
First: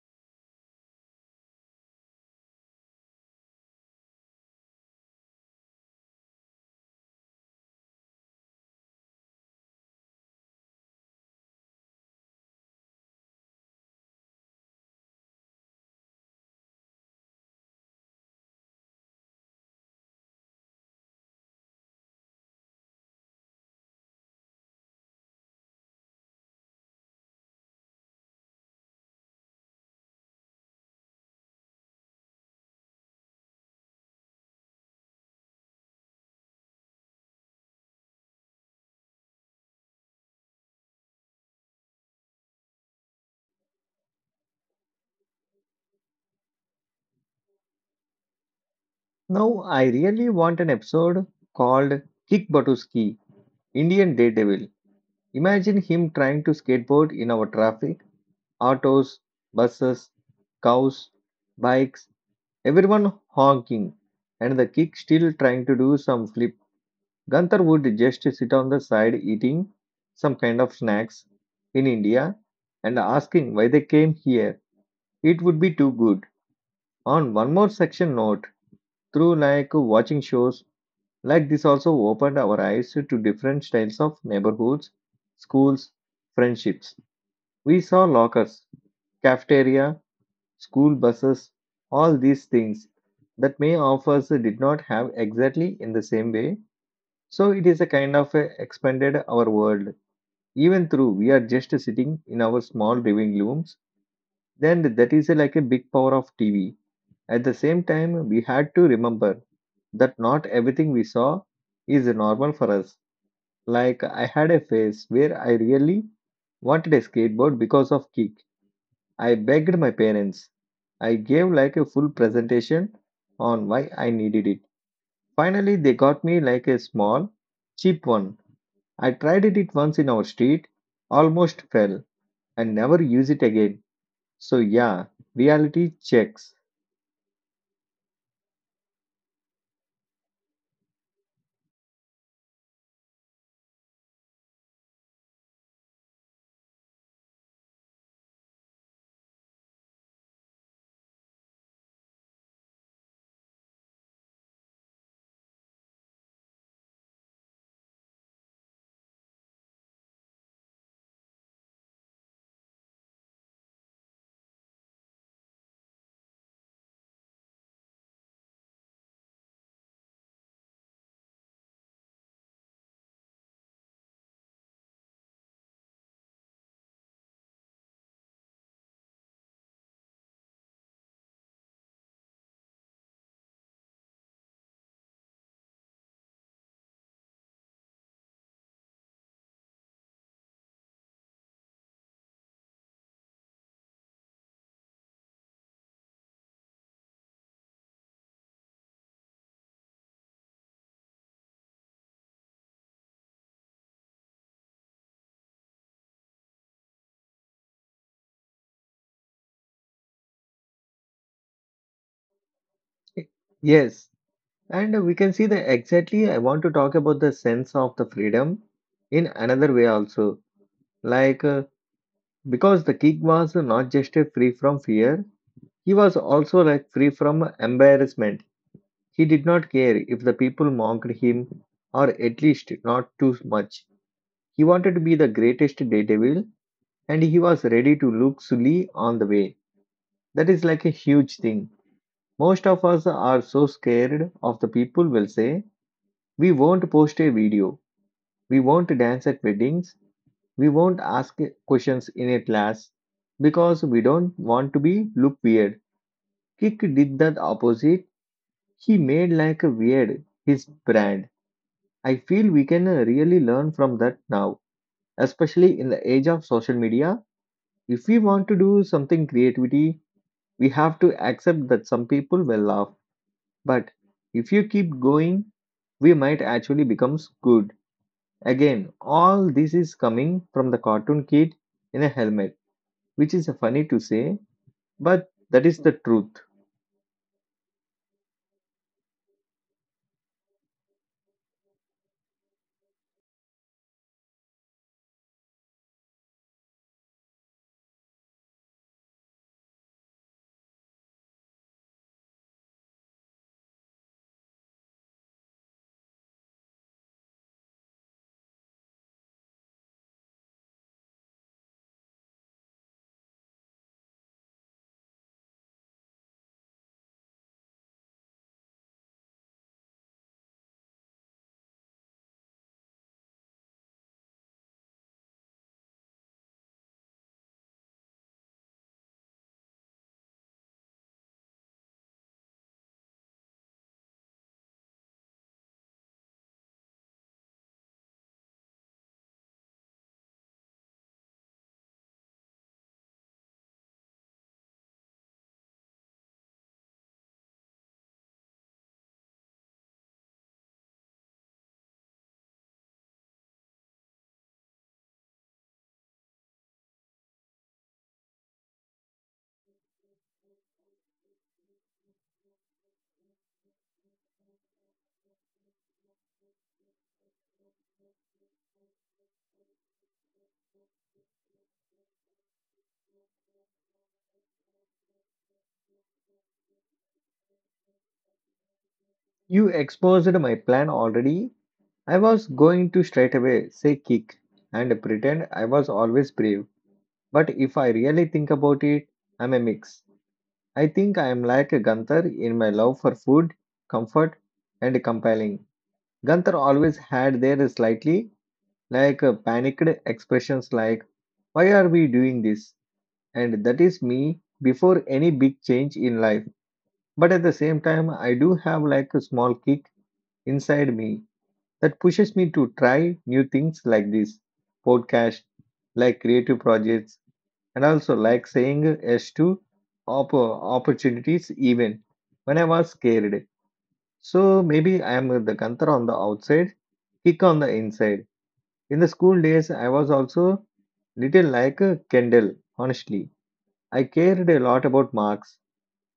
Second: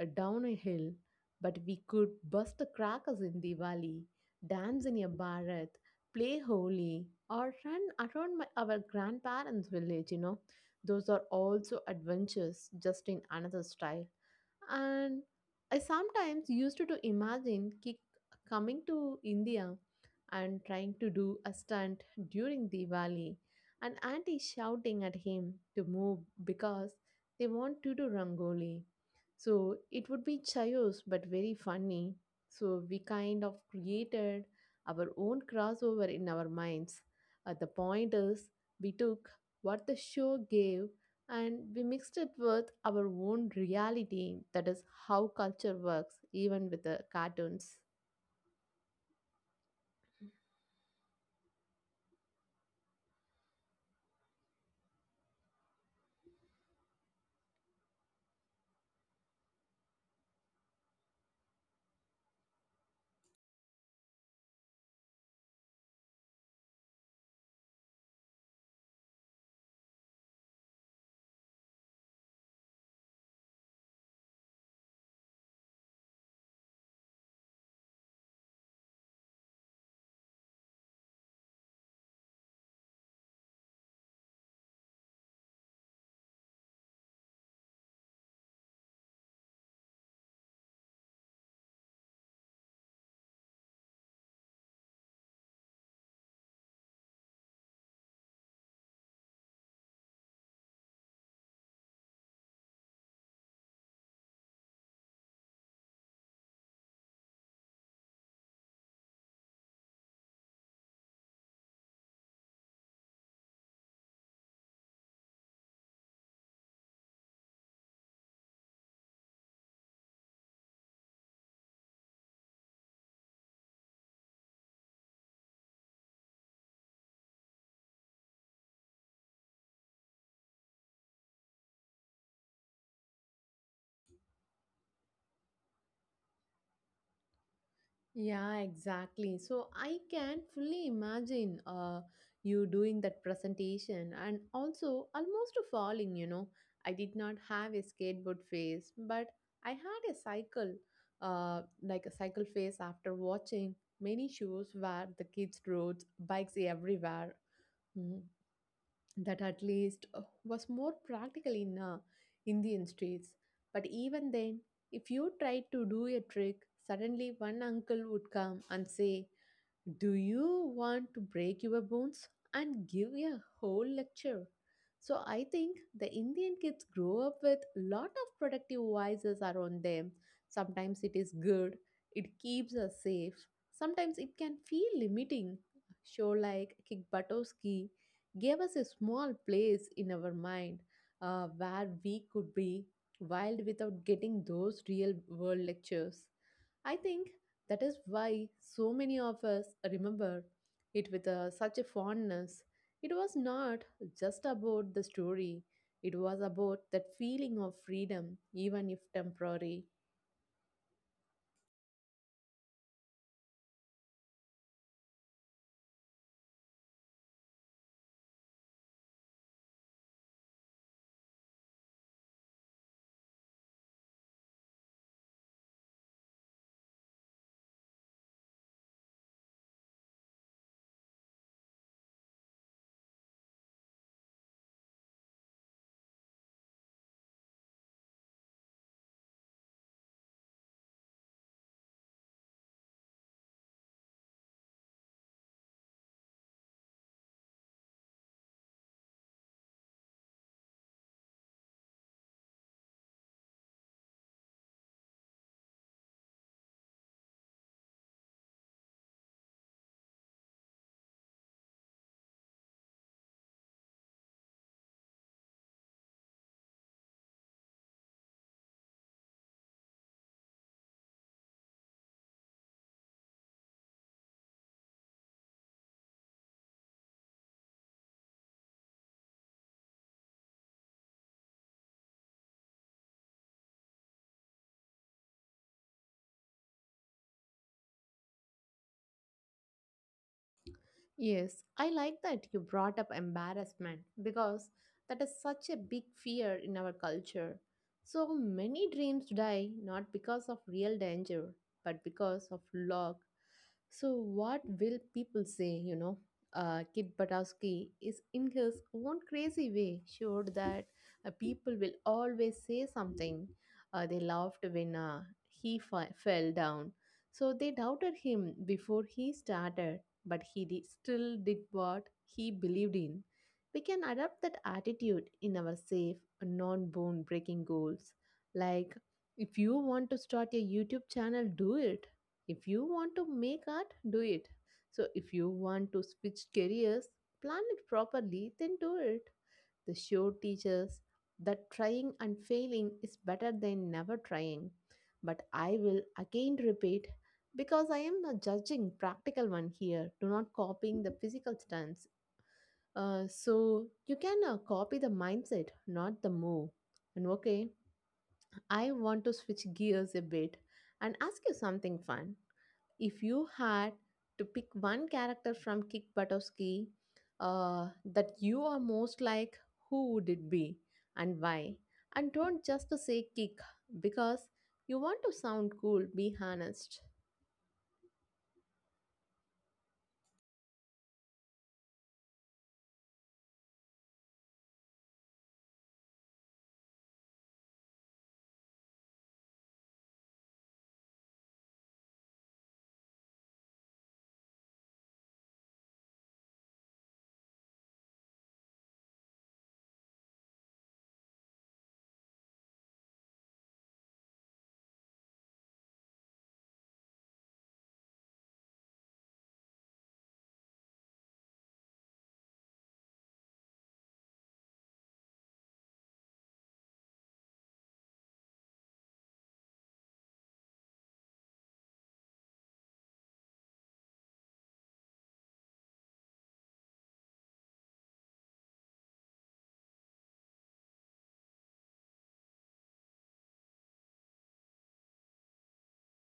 down a hill, but we could bust the crackers in the valley, dance in a bharat, play holy, or run around my, our grandparents' village. Those are also adventures, just in another style and I sometimes used to imagine kick coming to India and trying to do a stunt during Diwali, and auntie shouting at him to move because they want to do rangoli. So it would be chaos but very funny. So we kind of created our own crossover in our minds. The point is, we took what the show gave and we mixed it with our own reality. That is how culture works, even with the cartoons.
Now I really want an episode called Kick Batuski, Indian Daredevil. Imagine him trying to skateboard in our traffic autos, buses, cows, bikes, everyone honking, and the kick still trying to do some flip. Gunther would just sit on the side eating some kind of snacks in India and asking why they came here. It would be too good. On one more section note, through like watching shows like this also opened our eyes to different styles of neighborhoods, schools, friendships. We saw lockers, cafeteria, school buses, all these things that may of us did not have exactly in the same way. So it is a kind of a expanded our world. Even through we are just sitting in our small living rooms, then that is like a big power of TV. At the same time, we had to remember that not everything we saw is normal for us. Like I had a phase where I really wanted a skateboard because of kick. I begged my parents. I gave like a full presentation on why I needed it. Finally, they got me like a small, cheap one. I tried it once in our street, almost fell, and never use it again. So yeah, reality checks.
Yeah, exactly. So I can fully imagine you doing that presentation and also almost falling. I did not have a skateboard face, but I had a cycle, like a cycle face after watching many shows where the kids rode bikes everywhere. Mm-hmm. That at least was more practical in Indian streets. But even then, if you tried to do a trick, suddenly one uncle would come and say, do you want to break your bones and give a whole lecture? So I think the Indian kids grow up with lot of protective voices around them. Sometimes it is good, it keeps us safe. Sometimes it can feel limiting. Show like Kikbatowski gave us a small place in our mind where we could be wild without getting those real world lectures. I think that is why so many of us remember it with such a fondness. It was not just about the story, it was about that feeling of freedom, even if temporary.
Yes, and we can see that exactly. I want to talk about the sense of the freedom in another way also. Like, because the kick was not just a free from fear, he was also like free from embarrassment. He did not care if the people mocked him, or at least not too much. He wanted to be the greatest daredevil, and he was ready to look silly on the way. That is like a huge thing. Most of us are so scared of the people will say, we won't post a video, we won't dance at weddings, we won't ask questions in a class because we don't want to be look weird. Kick did the opposite. He made like a weird his brand. I feel we can really learn from that now, especially in the age of social media. If we want to do something creativity, we have to accept that some people will laugh. But if you keep going, we might actually become good. Again, all this is coming from the cartoon kid in a helmet, which is funny to say, but that is the truth.
Yes, I like that you brought up embarrassment because that is such a big fear in our culture. So many dreams die not because of real danger, but because of luck. So, what will people say? Kit Batowski is in his own crazy way sure that people will always say something. They laughed when he fell down. So, they doubted him before he started but he still did what he believed in. We can adopt that attitude in our safe, non bone breaking goals. Like, if you want to start a YouTube channel, do it. If you want to make art, do it. So, if you want to switch careers, plan it properly, then do it. The show teaches that trying and failing is better than never trying. But I will again repeat because I am a judging practical one here, do not copying the physical stunts. So you can copy the mindset, not the move. And okay, I want to switch gears a bit and ask you something fun. If you had to pick one character from Kick Buttowski that you are most like, who would it be and why? And don't just say kick because you want to sound cool, be honest.
You exposed my plan already. I was going to straight away say kick and pretend I was always brave. But if I really think about it, I'm a mix. I think I am like a Gunther in my love for food, comfort, and compelling. Gunther always had their slightly like panicked expressions like, "Why are we doing this?" And that is me before any big change in life. But at the same time, I do have like a small kick inside me that pushes me to try new things like this podcast, like creative projects, and also like saying yes to opportunities even when I was scared. So maybe I am the Kantara on the outside, kick on the inside. In the school days, I was also little like a Kendall, honestly. I cared a lot about marks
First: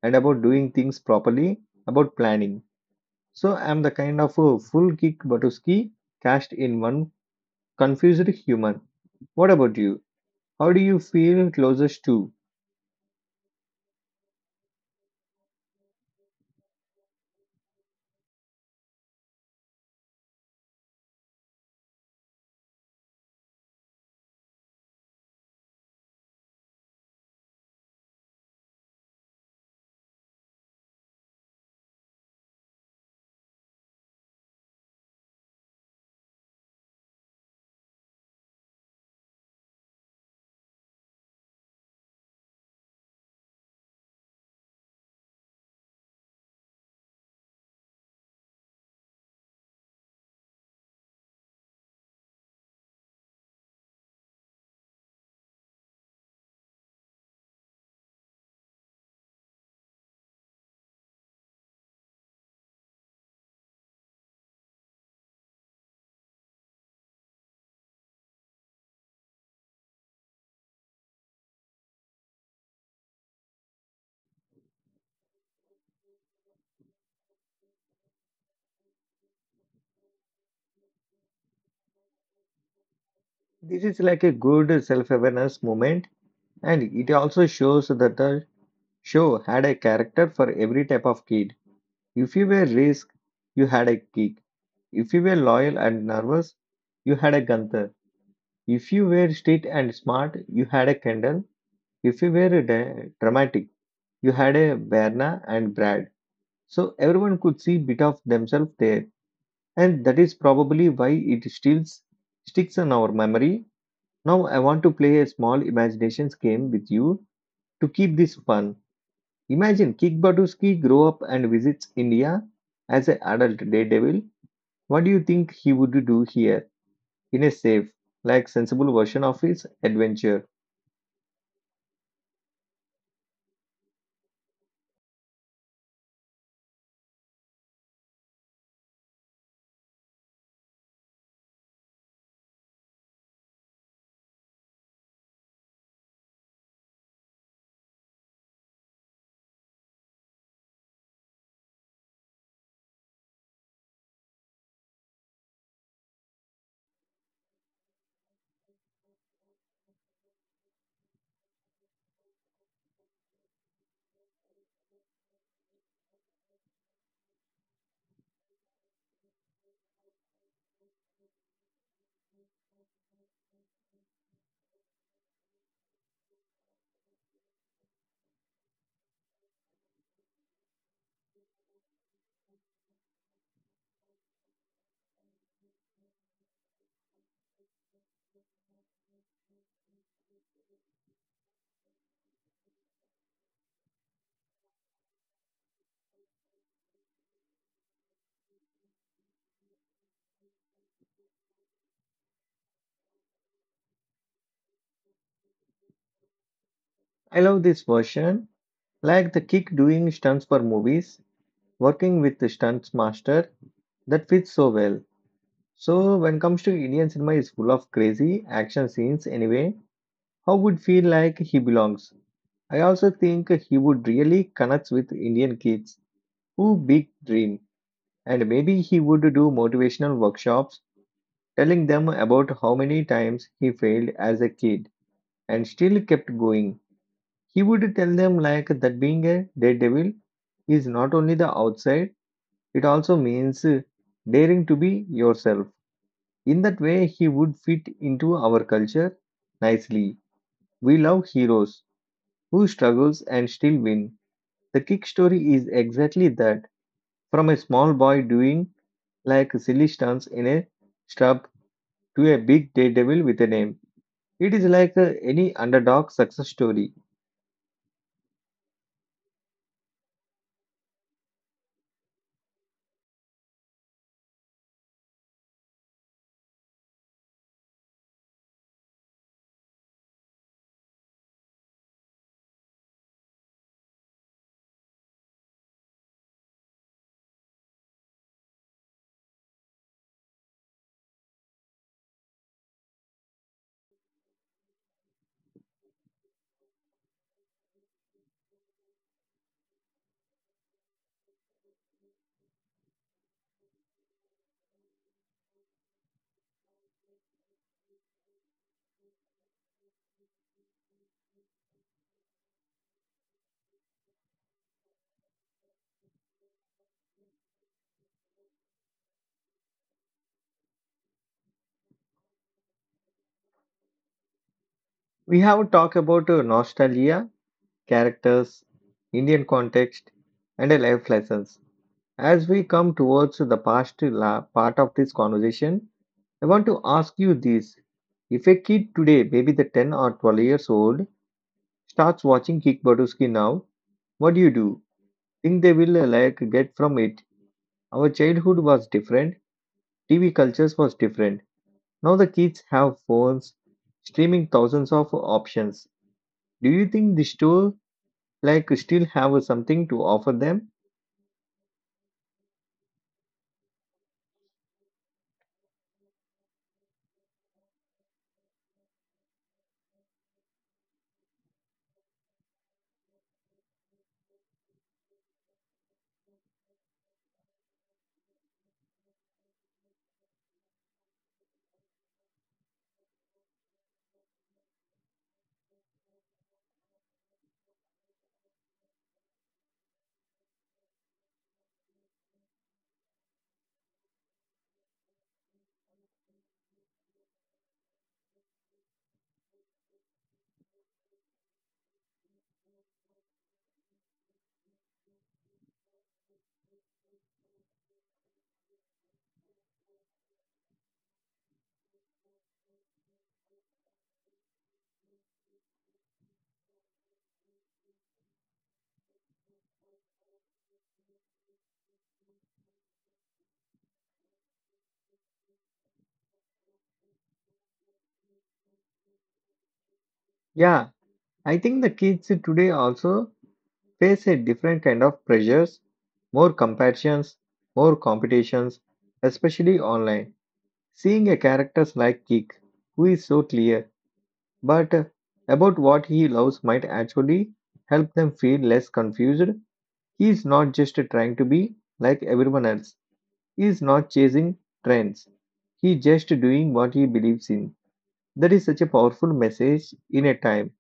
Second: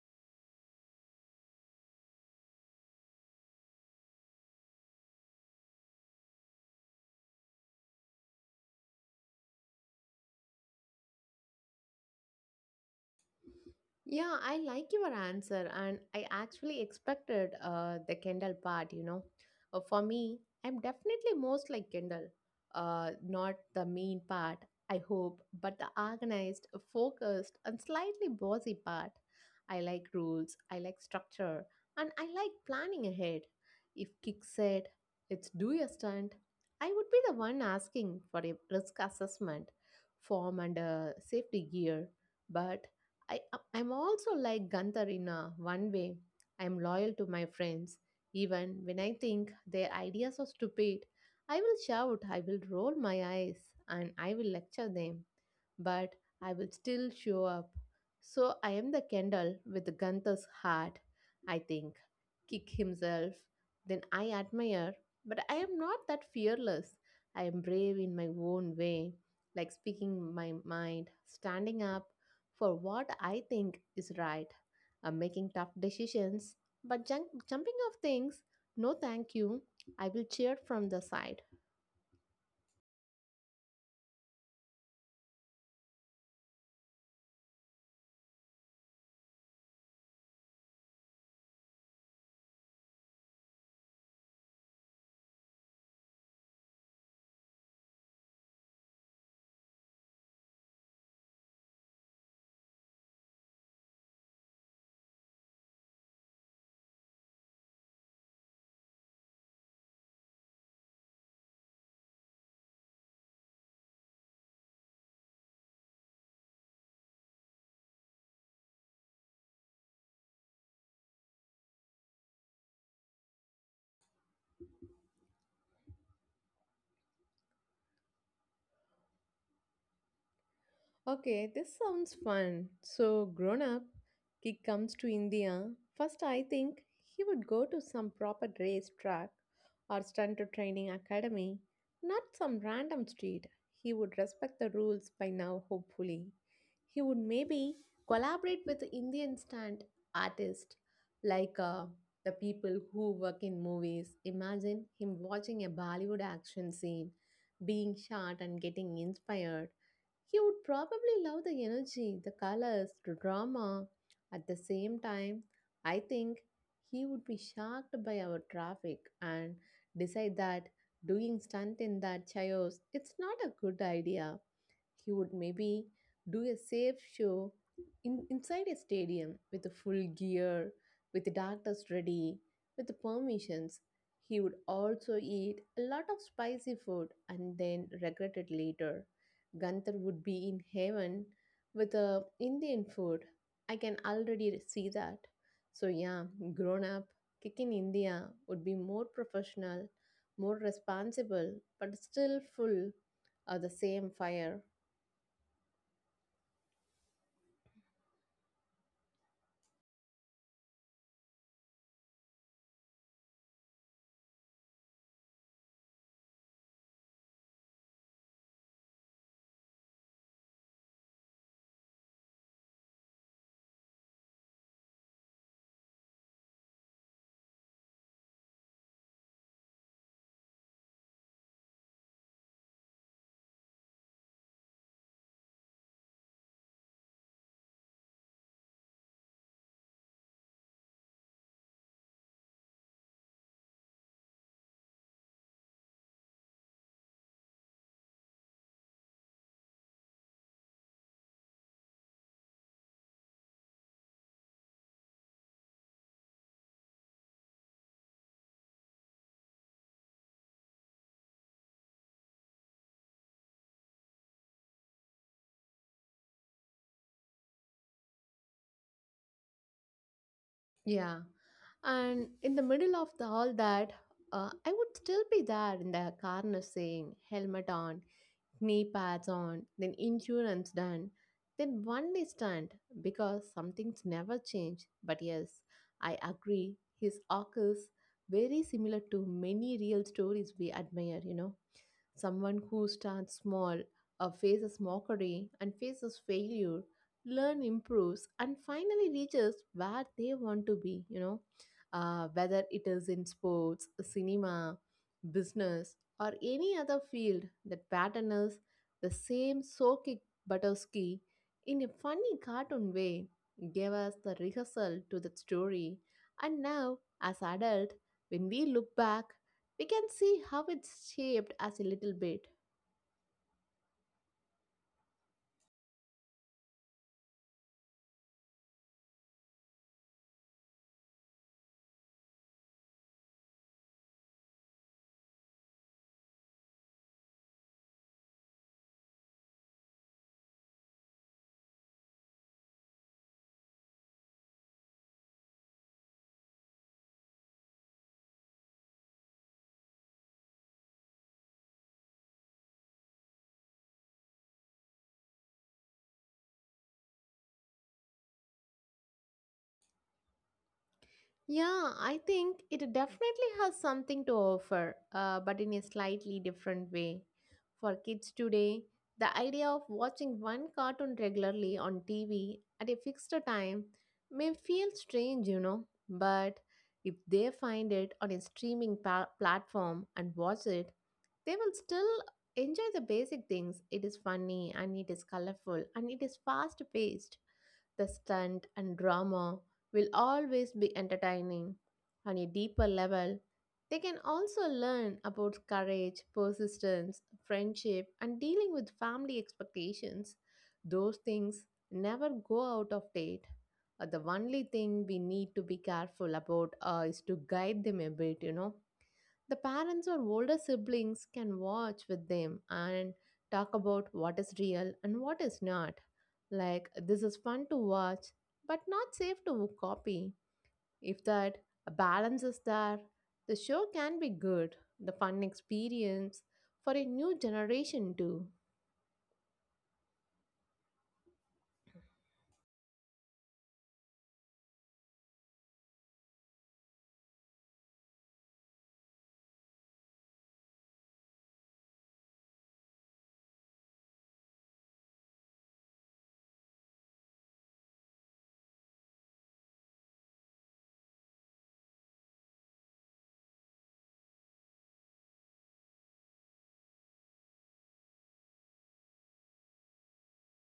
and about doing things properly, about planning. So I'm the kind of a full kick Batuski cast in one confused human. What about you? How do you feel closest to?
Yeah, I like your answer, and I actually expected the Kendall part. For me, I'm definitely most like Kendall, not the mean part, I hope, but the organized, focused, and slightly bossy part. I like rules, I like structure, and I like planning ahead. If Kick said, "Let's do your stunt, I would be the one asking for a risk assessment, form, and a safety gear. But I, I'm also like Gunther in a one way. I'm loyal to my friends. Even when I think their ideas are stupid, I will shout, I will roll my eyes, and I will lecture them but I will still show up. So I am the Kendall with Gunther's heart, I think. Kick himself. Then I admire, but I am not that fearless. I am brave in my own way, like speaking my mind, standing up for what I think is right. I'm making tough decisions, but jumping off things, no thank you. I will cheer from the side.
This is like a good self-awareness moment, and it also shows that the show had a character for every type of kid. If you were risk, you had a kick. If you were loyal and nervous, you had a Gunther. If you were strict and smart, you had a Kendall. If you were dramatic, you had a Verna and Brad. So everyone could see bit of themselves there. And that is probably why it still sticks in our memory. Now I want to play a small imaginations game with you to keep this fun. Imagine Kickbaduski grow up and visits India as an adult daredevil. What do you think he would do here in a safe, like sensible version of his adventure?
Okay, this sounds fun. So, grown up, kid comes to India. First, I think he would go to some proper race track or stunt training academy, not some random street. He would respect the rules by now, hopefully. He would maybe collaborate with Indian stunt artists like the people who work in movies. Imagine him watching a Bollywood action scene, being shot and getting inspired he would probably love the energy, the colors, the drama. At the same time, I think he would be shocked by our traffic and decide that doing stunt in that chaos it's not a good idea. He would maybe do a safe show in, inside a stadium with the full gear, with the doctors ready, with the permissions. He would also eat a lot of spicy food and then regret it later. Gunther would be in heaven with Indian food. I can already see that. So, yeah, grown up, kick in India would be more professional, more responsible, but still full of the same fire.
I love this version, like the kick doing stunts for movies, working with the stunts master. That fits so well. So when comes to Indian cinema is full of crazy action scenes anyway, how would feel like he belongs. I also think he would really connect with Indian kids who big dream and maybe he would do motivational workshops telling them about how many times he failed as a kid and still kept going. He would tell them like that being a daredevil is not only the outside, it also means daring to be yourself. In that way, he would fit into our culture nicely. We love heroes who struggles and still win. The kick story is exactly that. From a small boy doing like silly stunts in a shrub to a big daredevil with a name. It is like any underdog success story.
Yeah, and in the middle of all that, I would still be there in the corner saying helmet on, knee pads on, then insurance done, then one day stunned because some things never change. But yes, I agree, his arc is very similar to many real stories we admire, you know. Someone who starts small, faces mockery, and faces failure, learn, improves, and finally reaches where they want to be, you know, whether it is in sports, cinema, business, or any other field, that pattern is the same Sokik Butowski in a funny cartoon way gave us the rehearsal to that story and now as adult when we look back we can see how it's shaped as a little bit.
We have talked about nostalgia, characters, Indian context, and a life lessons. As we come towards the past part of this conversation, I want to ask you this. If a kid today, maybe the 10 or 12 years old, starts watching Kickbaduski now, what do you do? Think they will like get from it? Our childhood was different, TV cultures was different. Now the kids have phones, streaming thousands of options. Do you think the store like still have something to offer them?
Yeah, I think it definitely has something to offer, but in a slightly different way. For kids today, the idea of watching one cartoon regularly on TV at a fixed time may feel strange, you know, but if they find it on a streaming platform and watch it, they will still enjoy the basic things. It is funny and it is colorful and it is fast paced. The stunt and drama will always be entertaining. On a deeper level, they can also learn about courage, persistence, friendship, and dealing with family expectations. Those things never go out of date. The only thing we need to be careful about is to guide them a bit, you know the parents or older siblings can watch with them and talk about what is real and what is not. Like, this is fun to watch, but not safe to copy. If that balance is there, the show can be good, the fun experience for a new generation too.
Yeah, I think the kids today also face a different kind of pressures, more comparisons, more competitions, especially online. Seeing a character like Kick, who is so clear but about what he loves, might actually help them feel less confused. He is not just trying to be like everyone else, he is not chasing trends, he is just doing what he believes in. That is such a powerful message in a time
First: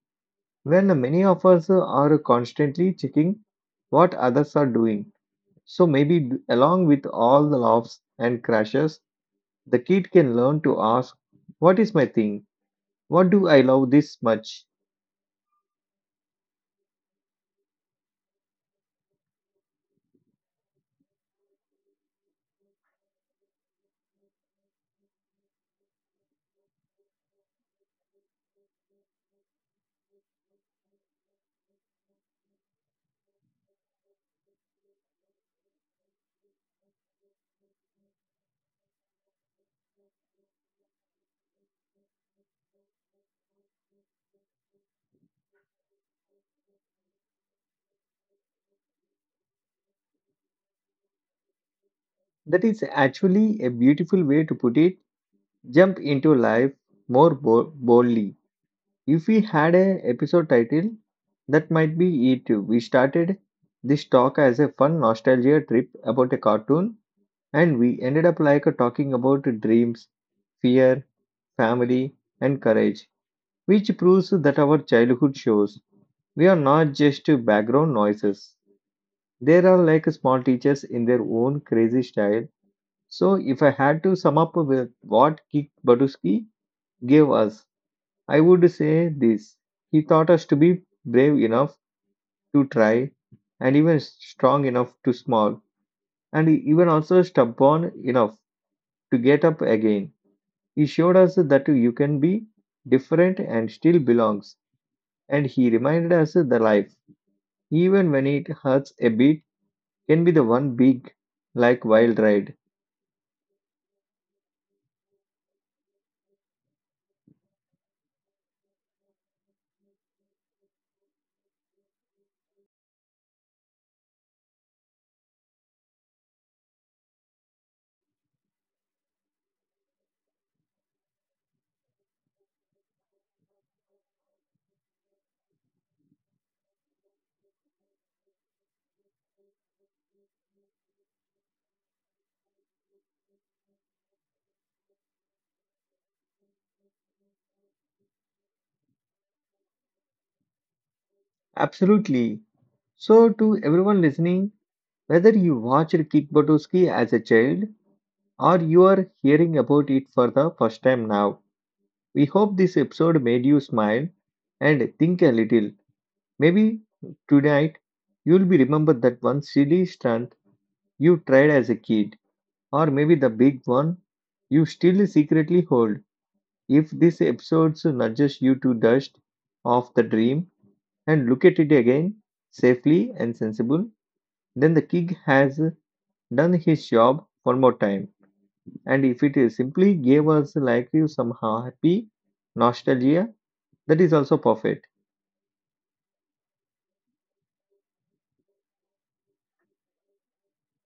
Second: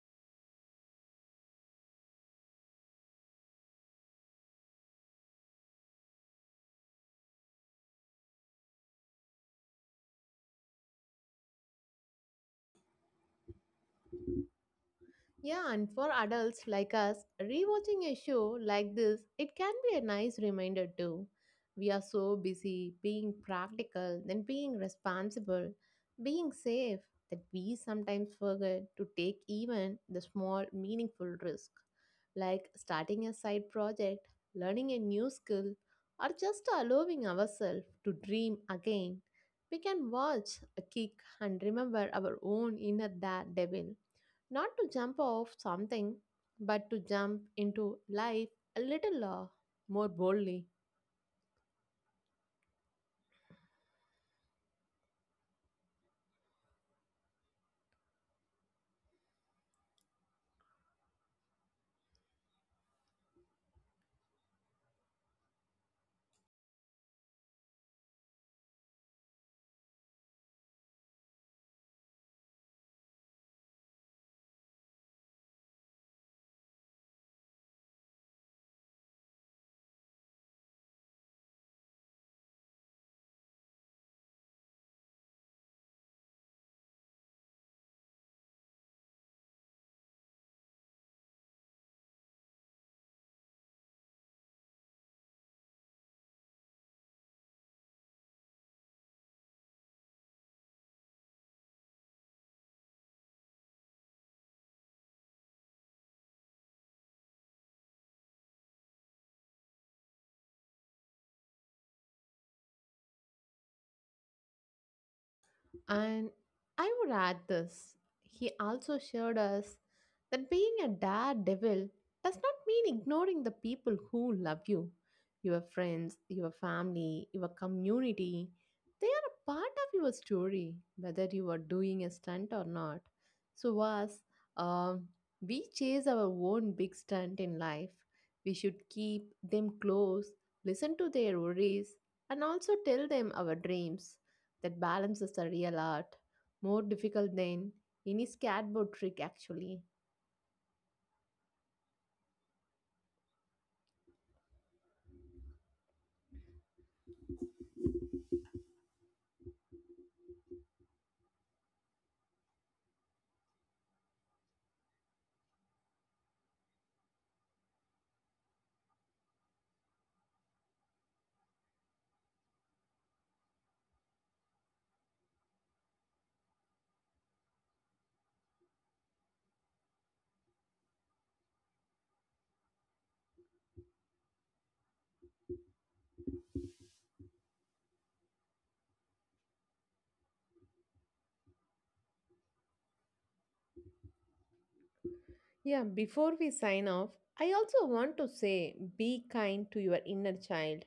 when many of us are constantly checking what others are doing so maybe along with all the laughs and crashes, the kid can learn to ask, "What is my thing? What do I love this much?"
Yeah, and for adults like us, rewatching a show like this, it can be a nice reminder too. We are so busy being practical, then being responsible, being safe, that we sometimes forget to take even the small, meaningful risk, like starting a side project, learning a new skill, or just allowing ourselves to dream again. We can watch, a kick, and remember our own inner devil not to jump off something, but to jump into life a little more boldly.
That is actually a beautiful way to put it. Jump into life more boldly. If we had a episode title, that might be it. We started this talk as a fun nostalgia trip about a cartoon, and we ended up like talking about dreams, fear, family, and courage, which proves that our childhood shows. We are not just background noises. They are like small teachers in their own crazy style. So, if I had to sum up with what Kik Baduski gave us, I would say this. He taught us to be brave enough to try, and even strong enough to small, and even also stubborn enough to get up again. He showed us that you can be different and still belongs, and he reminded us the life, even when it hurts a bit can be the one big, like wild ride.
And I would add this. He also showed us that being a daredevil does not mean ignoring the people who love you. Your friends, your family, your community, they are a part of your story, whether you are doing a stunt or not. So, us, um, we chase our own big stunt in life. We should keep them close, listen to their worries, and also tell them our dreams that balance is a real art, more difficult than any skateboard trick, actually.
Absolutely. So, to everyone listening, whether you watched Kickbuttowski as a child or you are hearing about it for the first time now, we hope this episode made you smile and think a little. Maybe tonight you'll be remember that one silly stunt you tried as a kid, or maybe the big one you still secretly hold. If this episode nudges you to dust off the dream and look at it again, safely and sensible, then the king has done his job one more time. And if it is simply gave us like you some happy nostalgia, that is also perfect.
Yeah, before we sign off, I also want to say be kind to your inner child.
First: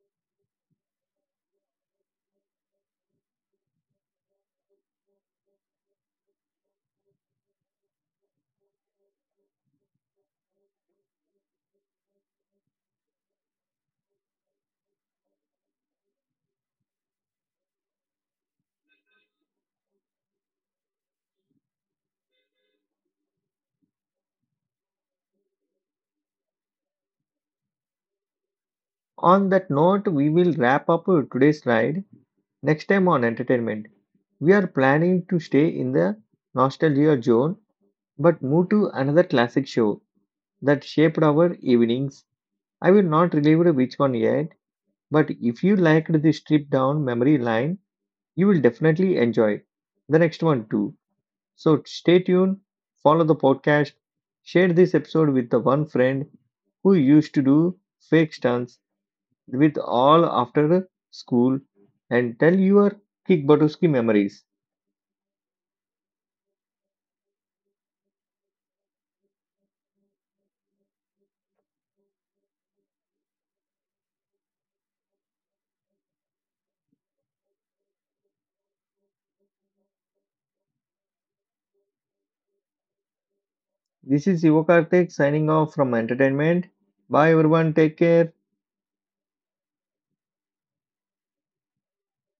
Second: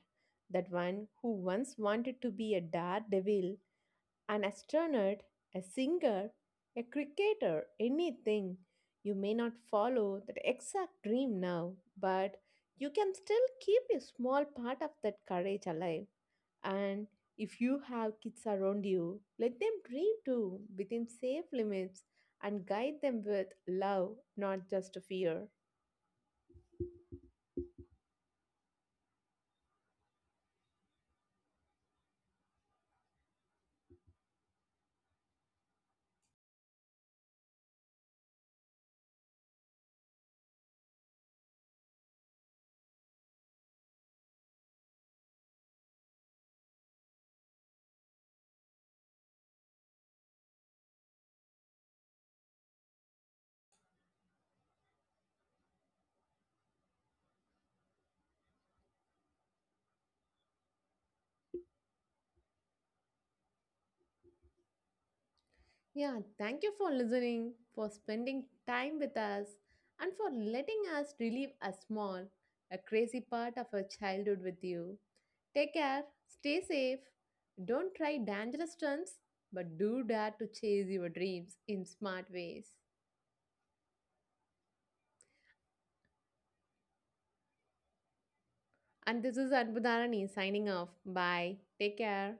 That one who once wanted to be a daredevil An astronaut, a singer, a cricketer, anything. You may not follow that exact dream now, but you can still keep a small part of that courage alive. And if you have kids around you, let them dream too within safe limits and guide them with love, not just fear.
On that note, we will wrap up today's slide. Next time on entertainment, we are planning to stay in the nostalgia zone but move to another classic show that shaped our evenings. I will not reveal which one yet, but if you liked the stripped down memory line, you will definitely enjoy the next one too. So stay tuned, follow the podcast, share this episode with the one friend who used to do fake stunts with all after school and tell your kickbutowski memories.
Yeah, thank you for listening, for spending time with us, and for letting us relive a small, a crazy part of our childhood with you. Take care, stay safe, don't try dangerous stunts, but do dare to chase your dreams in smart ways.
This is Yuva Karthik signing off from entertainment. Bye everyone, take care.
And this is Anbudharani signing off. Bye. Take care.